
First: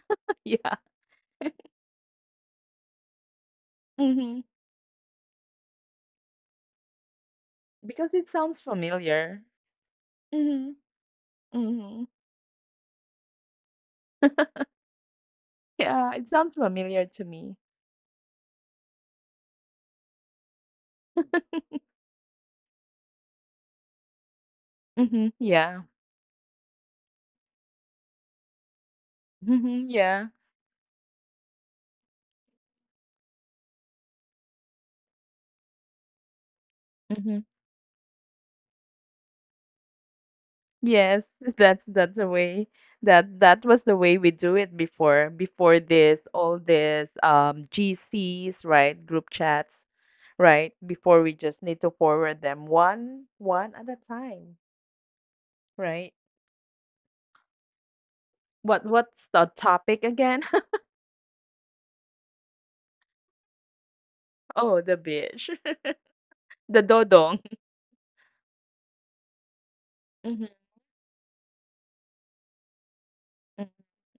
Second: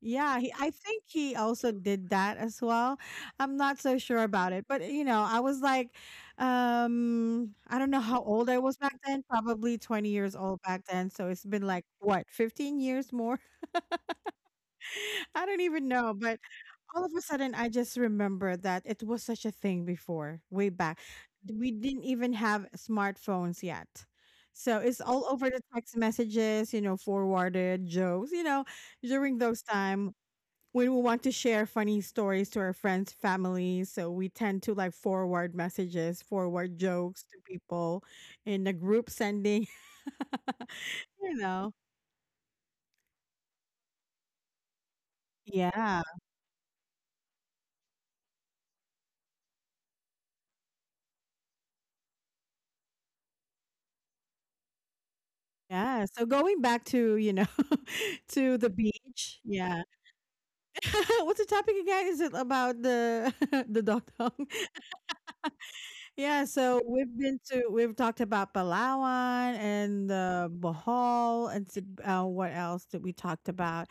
B: Yeah,
A: (laughs)
B: he, I
A: Yeah.
B: think he also did that as well. I'm not so sure
A: Hmm.
B: about it, but you know, I was like, I don't know
A: Because
B: how
A: it
B: old I
A: sounds
B: was back then,
A: familiar.
B: probably 20 years old
A: Hmm.
B: back then. So it's been like
A: Hmm.
B: what, 15 years more? (laughs) I don't even
A: Yeah,
B: know.
A: it
B: But
A: sounds familiar
B: all of
A: to
B: a
A: me.
B: sudden, I just remember that it was such a thing before, way back. We didn't even have smartphones yet. So it's
A: Hmm.
B: all over the
A: Yeah.
B: text messages, you know, forwarded jokes, you know, during those
A: Hmm. Yeah.
B: time we want to share funny stories to our friends, family. So we tend to like forward messages, forward
A: Hmm.
B: jokes to people in the group sending, (laughs)
A: Yes,
B: you
A: (laughs)
B: know.
A: that's the way that that was the way we do it before before this
B: Yeah.
A: all this GCs, right? Group chats, right? Before we just need to forward them one at a time, right?
B: Yeah. So going back to, you know, (laughs) to
A: What
B: the
A: what's the
B: beach.
A: topic
B: Yeah.
A: again?
B: (laughs) What's the topic again? Is it about the (laughs) the dog
A: (laughs) Oh, the
B: (laughs)
A: beach, (laughs)
B: Yeah,
A: the
B: so
A: dodong.
B: we've
A: (laughs)
B: been to we've talked about Palawan and
A: Mhm,
B: Bohol and s- what else did we
A: mhm.
B: talked about?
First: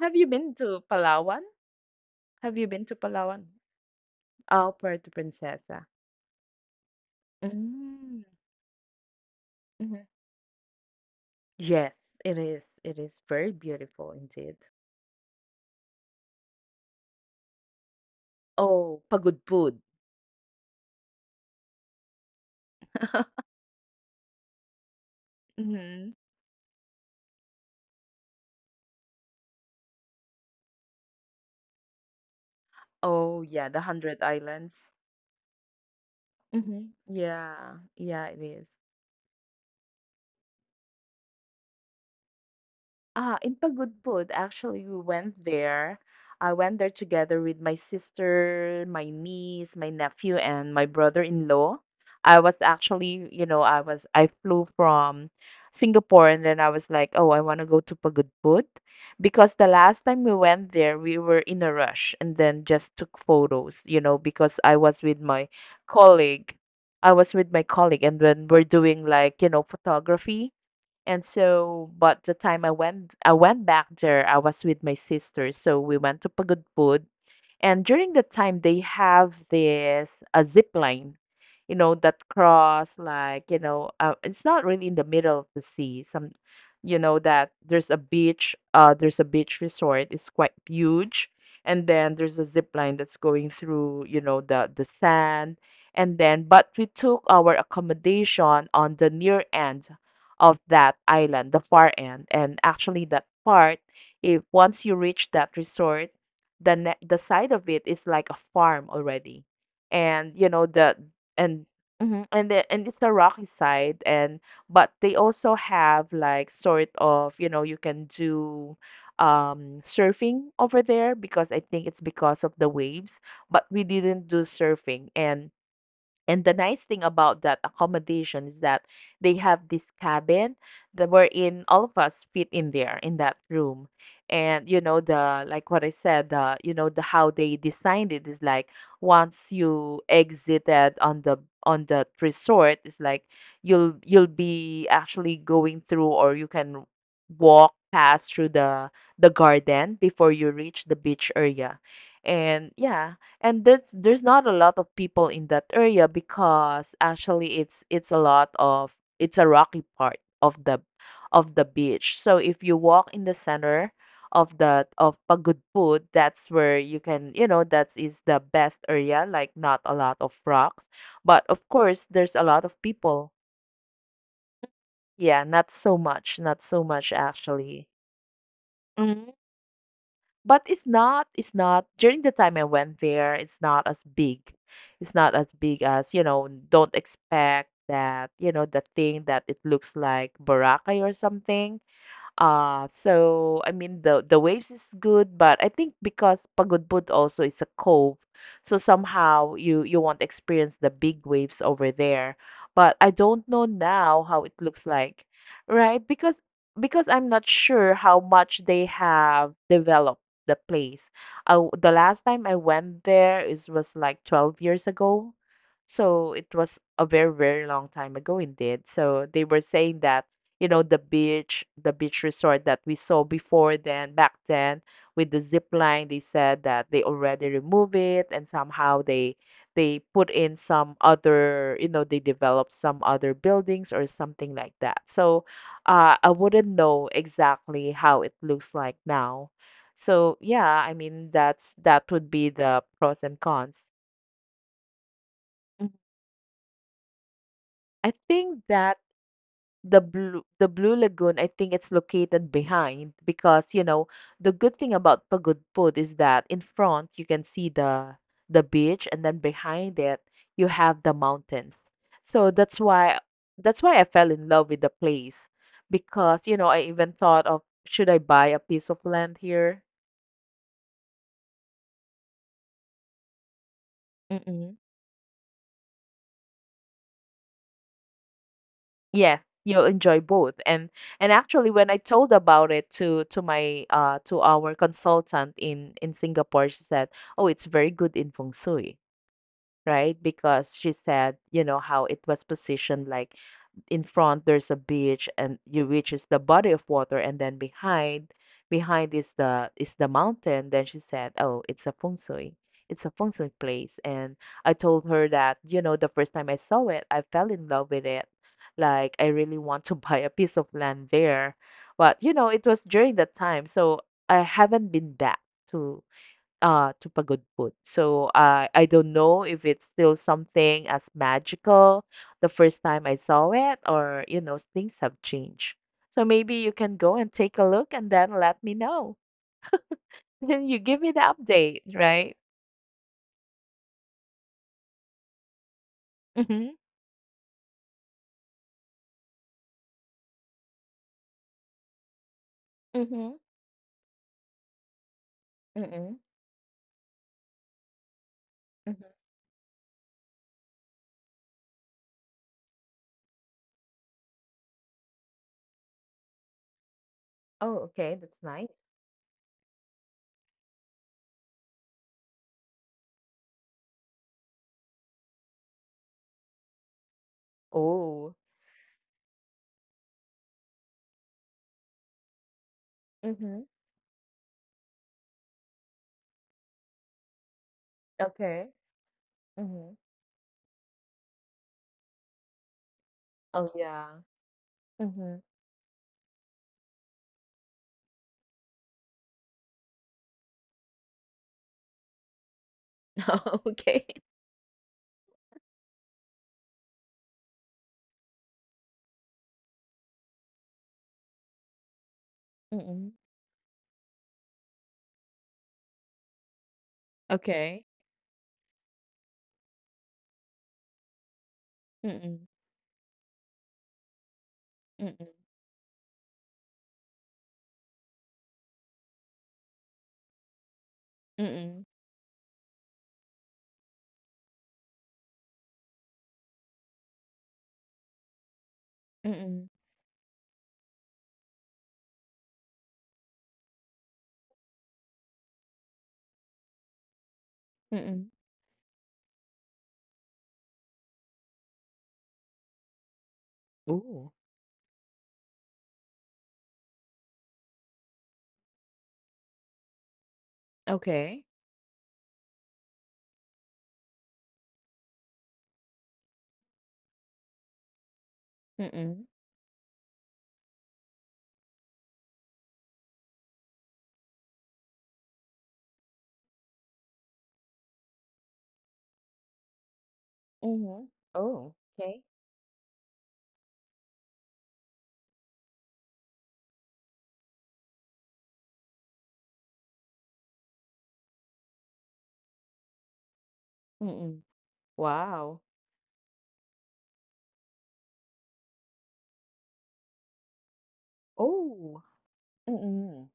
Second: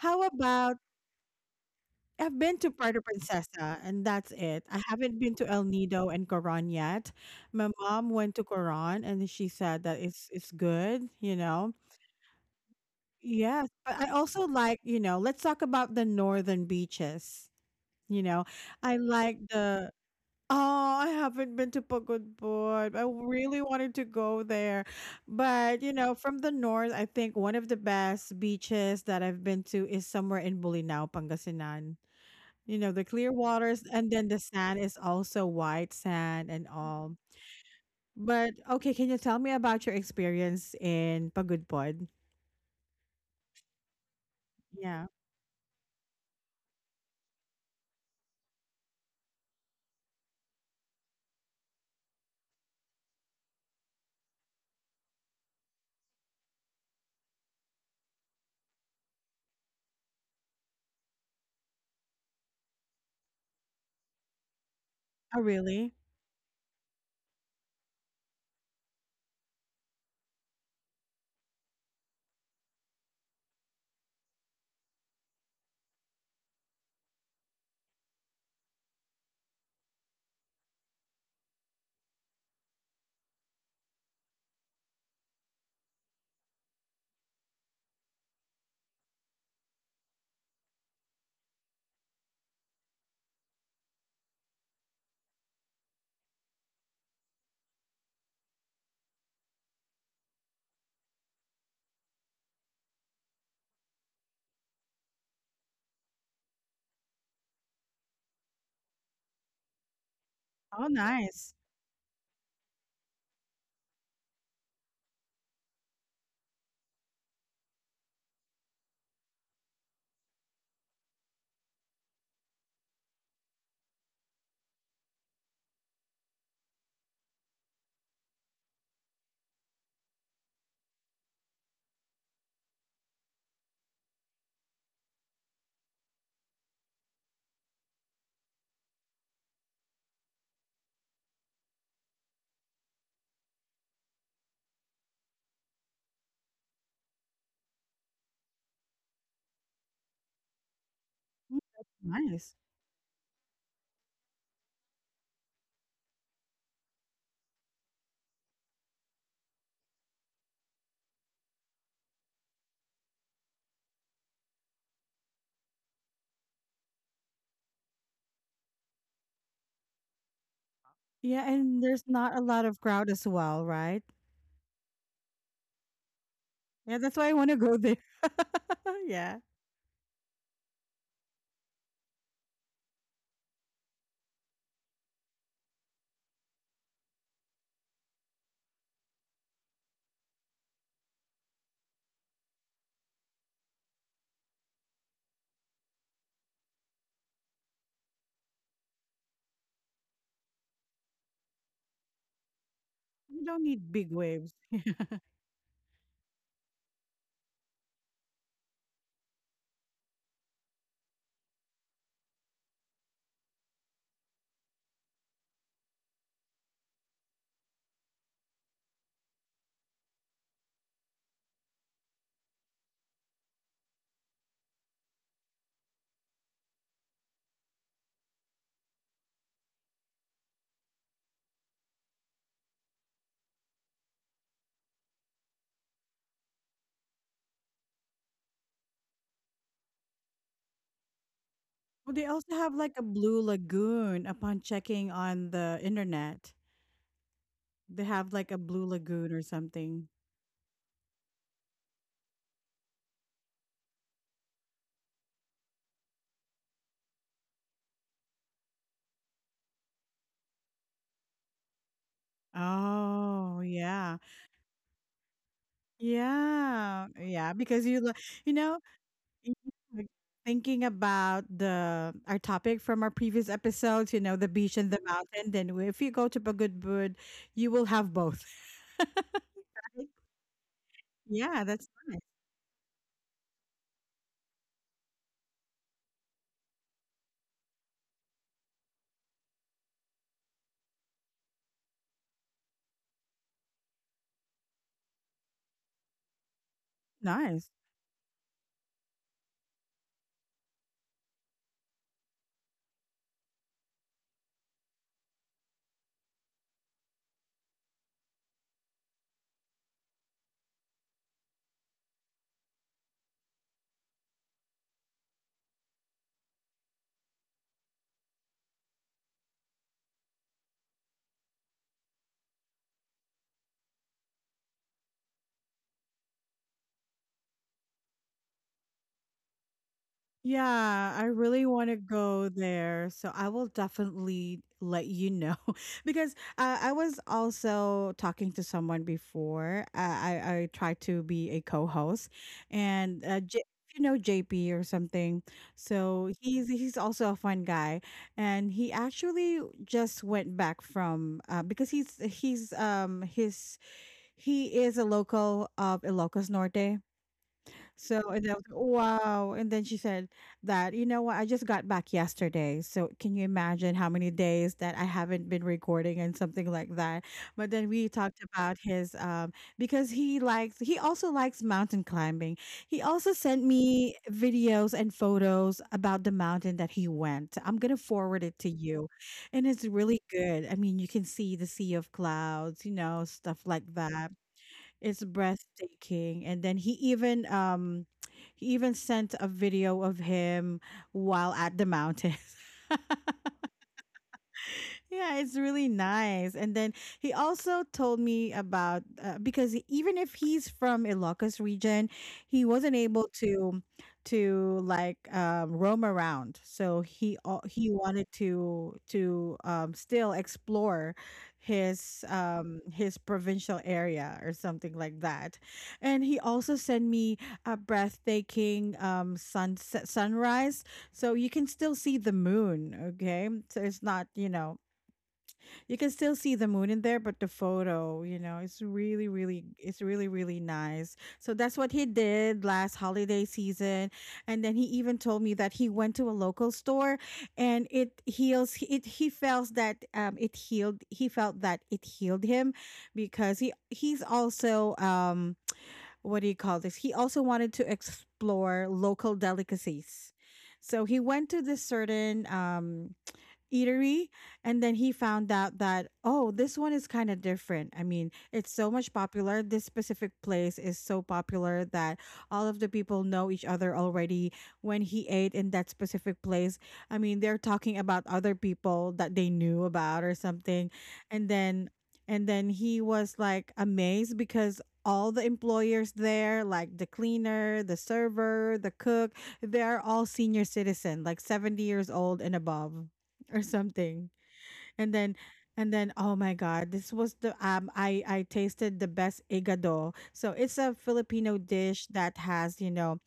A: Have you been
B: about
A: to Palawan?
B: I've
A: Have
B: been
A: you
B: to
A: been to
B: Puerto
A: Palawan?
B: Princesa and that's it.
A: Oh,
B: I
A: Puerto
B: haven't been to El
A: Princesa.
B: Nido and Coron yet. My mom
A: Mm.
B: went to Coron and she said
A: Mhm.
B: that it's good, you know.
A: Yes, it is. It is very
B: Yes, but
A: beautiful
B: I also
A: indeed.
B: like, you know, let's talk about the northern beaches. You know,
A: Oh,
B: I like
A: Pagudpud.
B: the Oh, I haven't been to Pagod Boy. I
A: (laughs)
B: really wanted to go there. But, you
A: Hmm.
B: know, from the north, I think one of the best beaches that I've been to is somewhere in Bulinaw, Pangasinan. You know, the clear
A: Oh, yeah, the
B: waters and
A: Hundred
B: then the
A: Islands.
B: sand is also white sand and
A: Hmm.
B: all.
A: Yeah, yeah, it
B: But
A: is.
B: okay, can you tell me about your experience in Pagudpod?
A: Ah, in Pagudpud, actually, we
B: Yeah.
A: went there. I went there together with my sister, my niece, my nephew, and my brother-in-law. I was actually, you know, I flew from Singapore and then I was like, oh, I want to go to Pagudpud because the last time we went there, we were in a rush and then just took photos, you know, because I was with my
B: Oh, really?
A: colleague. I was with my colleague and when we're doing like, you know, photography. And so, but the time I went back there, I was with my sister, so we went to Pagudpud, and during that time, they have this a zip line, you know, that cross like, you know, it's not really in the middle of the sea. Some, you know, that there's a beach resort. It's quite huge. And then there's a zip line that's going through, you know, the sand. And then, but we took our accommodation on the near end of that island, the far end. And actually, that part, if once you reach that resort, the side of it is like a farm already and you know
B: Oh,
A: the
B: nice.
A: and mhm, and and it's the rocky side. And but they also have like sort of, you know, you can do surfing over there because I think it's because of the waves, but we didn't do surfing. And the nice thing about that accommodation is that they have this cabin that wherein all of us fit in there in that room. And you know the like what I said, the you know the how they designed it is like once you exited on the resort, it's like you'll be actually going through, or you can walk past through the garden before you reach the beach
B: Mm,
A: area.
B: that's nice.
A: And yeah, and that's there's not a lot of people in that area because actually it's a rocky part of the beach. So if you walk in the center of the of Pagudpud, that's where you can, you know, that is the best area, like not a lot of rocks, but
B: Yeah,
A: of
B: and
A: course
B: there's
A: there's
B: not
A: a
B: a
A: lot
B: lot
A: of
B: of crowd
A: people.
B: as well, right?
A: Yeah, not so much, not so
B: Yeah,
A: much
B: that's why I want to go
A: actually.
B: there. (laughs)
A: Mm-hmm.
B: Yeah.
A: But it's not, it's not. During the time I went there, it's not as big. It's not as big as, you know, don't expect that, you know, the thing that it looks like Boracay or something. So I mean, the waves is good, but I think because Pagudbud also is a cove, so somehow you won't experience the big waves over there. But I
B: You
A: don't know
B: don't need big
A: now how it
B: waves.
A: looks
B: (laughs)
A: like, right? Because I'm not sure how much they have developed the place. The last time I went there is was like 12 years ago. So it was a very, very long time ago indeed. So they were saying that, you know, the beach resort that we saw before then, back then, with the zip line, they said that they already remove it and somehow they put in some other, you know, they developed some other buildings or something like that. So I wouldn't know exactly how it looks like now. So yeah, I mean
B: Yeah.
A: that
B: Well, they
A: would be
B: also have
A: the
B: like a
A: pros and
B: blue
A: cons.
B: lagoon upon checking on
A: Mhm.
B: the internet. They
A: I
B: have like
A: think
B: a blue
A: that
B: lagoon or something.
A: the Blue Lagoon, I think it's located behind because, you know, the good thing about Pagudpud is that in front you can see the beach, and then behind it you have the mountains. So that's why
B: Oh,
A: I
B: yeah.
A: fell in love with the place, because, you know, I
B: Yeah,
A: even thought
B: yeah,
A: of,
B: because you,
A: should
B: lo-
A: I buy
B: you
A: a
B: know,
A: piece of land
B: y-
A: here?
B: like, thinking about the our topic from our previous episodes, you know, the beach and the mountain. Then w- if you go to Pagudbud, you will have both.
A: Yeah,
B: (laughs)
A: you'll enjoy both. And
B: Yeah,
A: actually
B: that's
A: when I
B: nice.
A: told about it to my to our consultant in Singapore, she said, "Oh, it's very good in feng shui." Right? Because she said, you know, how it was positioned, like in front there's a beach and you, which is the body of water, and then
B: Nice.
A: behind is the mountain. Then she said, oh, it's a feng shui, place. And I told her that, you know, the first time I saw it, I fell in love with it, like I really want to (laughs) buy a piece of land there. But you know, it was during that time, so I haven't been back to to Pagod Food. So I don't know if it's still something as magical the first time I saw it, or you know, things have changed. So maybe you can go and take a look and then let me know. (laughs) You give me
B: Yeah,
A: the
B: I really
A: update,
B: want to
A: right?
B: go there, so I will definitely let you know (laughs) because
A: Mhm.
B: I was also talking to someone before. I tried to be a co-host, and
A: Mhm.
B: J- you know JP or something.
A: Mhm.
B: So he's also a fun guy, and he
A: Mhm.
B: actually just went back from because he's his he is a local of Ilocos Norte,
A: Oh, okay,
B: so
A: that's
B: and I was
A: nice.
B: like, wow. And then she said that, you know what, I just got back yesterday. So can you imagine how many days that I haven't been recording and something like that? But then we
A: Oh.
B: talked about his because he likes he also likes mountain climbing. He also
A: Mhm.
B: sent me videos and photos about the mountain that he went. I'm gonna forward it
A: Okay.
B: to you. And it's
A: Mhm.
B: really good. I mean, you can see the sea of clouds, you know, stuff
A: Oh
B: like
A: yeah.
B: that. It's
A: Mhm.
B: breathtaking. And then he even sent a video of him while at the mountain. (laughs)
A: (laughs) okay.
B: Yeah, it's really nice. And then he also told me about because even if he's from Ilocos region, he wasn't
A: Mm-mm.
B: able to like roam around. So he al-
A: Okay.
B: he wanted to still explore
A: Mm-mm.
B: his provincial area or something like
A: Mm-mm.
B: that. And he also sent me a breathtaking sunset sunrise so you can
A: Mm-mm.
B: still see the moon, okay, so it's not, you know, you can still see the moon in there, but the photo, you know, it's really
A: Mm-mm.
B: really, it's really really nice. So that's what he did last holiday season, and then he even told me that he went to a local store and it
A: Mm-mm.
B: heals it he feels that it healed he felt that it healed him because he's
A: Ooh.
B: also what do you call this, he also wanted to explore local delicacies. So he
A: Okay.
B: went to this certain eatery, and then he found out that, oh, this one is kind of different. I mean, it's so much
A: Mm-mm.
B: popular, this specific place is so popular that all of the people know each other already. When he ate in that specific place, I mean they're talking about other people that they knew about or something.
A: Mhm.
B: And
A: Oh,
B: then
A: okay.
B: and then he was like amazed because all the employers there, like the cleaner, the server, the cook, they're all senior citizen like 70 years old and above or something.
A: Mm-mm.
B: And then
A: Wow.
B: and then oh my god, this was the I tasted the best igado. So it's a Filipino
A: Oh.
B: dish that has, you know,
A: Mm-mm.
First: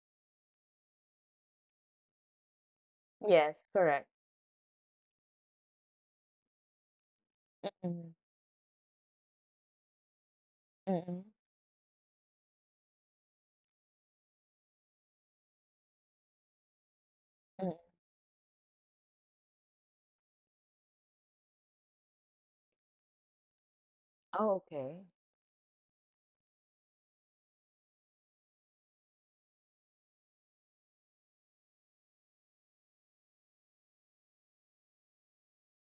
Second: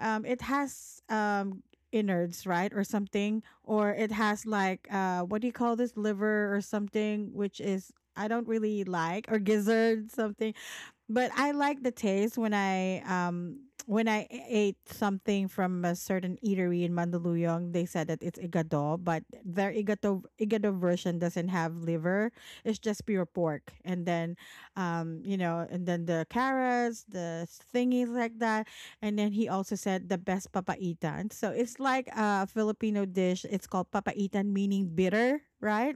B: it has innards, right? Or something,
A: Yes,
B: or
A: correct.
B: it has like what do you call this, liver or something, which is
A: Mm-mm.
B: I don't really like, or gizzard something,
A: Mm-mm.
B: but I like the taste when I e-, ate something from a certain eatery in Mandaluyong.
A: Mm.
B: They said that it's igado, but their igado version doesn't have liver. It's just pure pork, and then,
A: Oh, okay.
B: you know, and then the carrots, the thingies like that, and then he also said the best papaitan. So it's like a Filipino dish. It's called papaitan, meaning bitter, right?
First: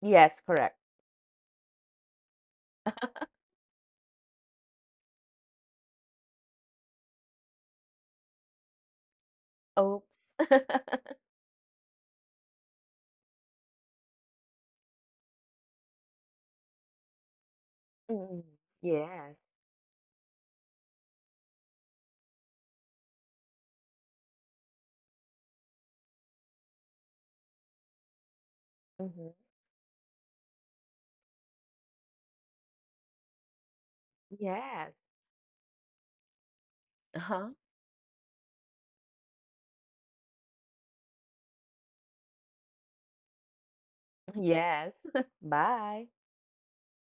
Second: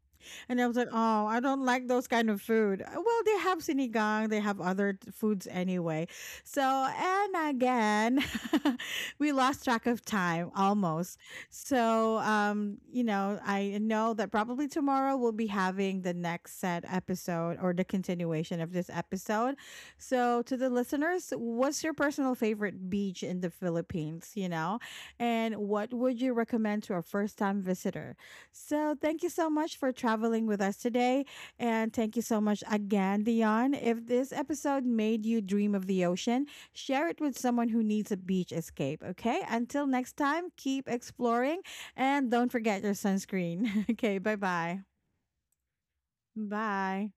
A: Yes,
B: And I was
A: correct.
B: like, oh, I don't like those kind of food. Well, they have sinigang, they have other t- foods anyway. So, and again, (laughs) we lost track of
A: Oops.
B: time
A: (laughs)
B: almost. So, you know, I know that probably tomorrow we'll be having the next set episode or the
A: Mm-mm.
B: continuation of this
A: Yes.
B: episode. So, to the listeners, what's your personal favorite beach in the Philippines? You know, and what would you recommend to a first time visitor? So, thank you
A: Mm-hmm.
B: so much for traveling with us today. And thank you so much again, Dion. If this episode
A: Yes.
B: made you dream of the ocean, share it with
A: Uh-huh.
B: someone who needs a beach escape, okay? Until next time, keep exploring and don't forget your sunscreen. (laughs) Okay, bye-bye.
A: Yes. (laughs) Bye.
B: Bye.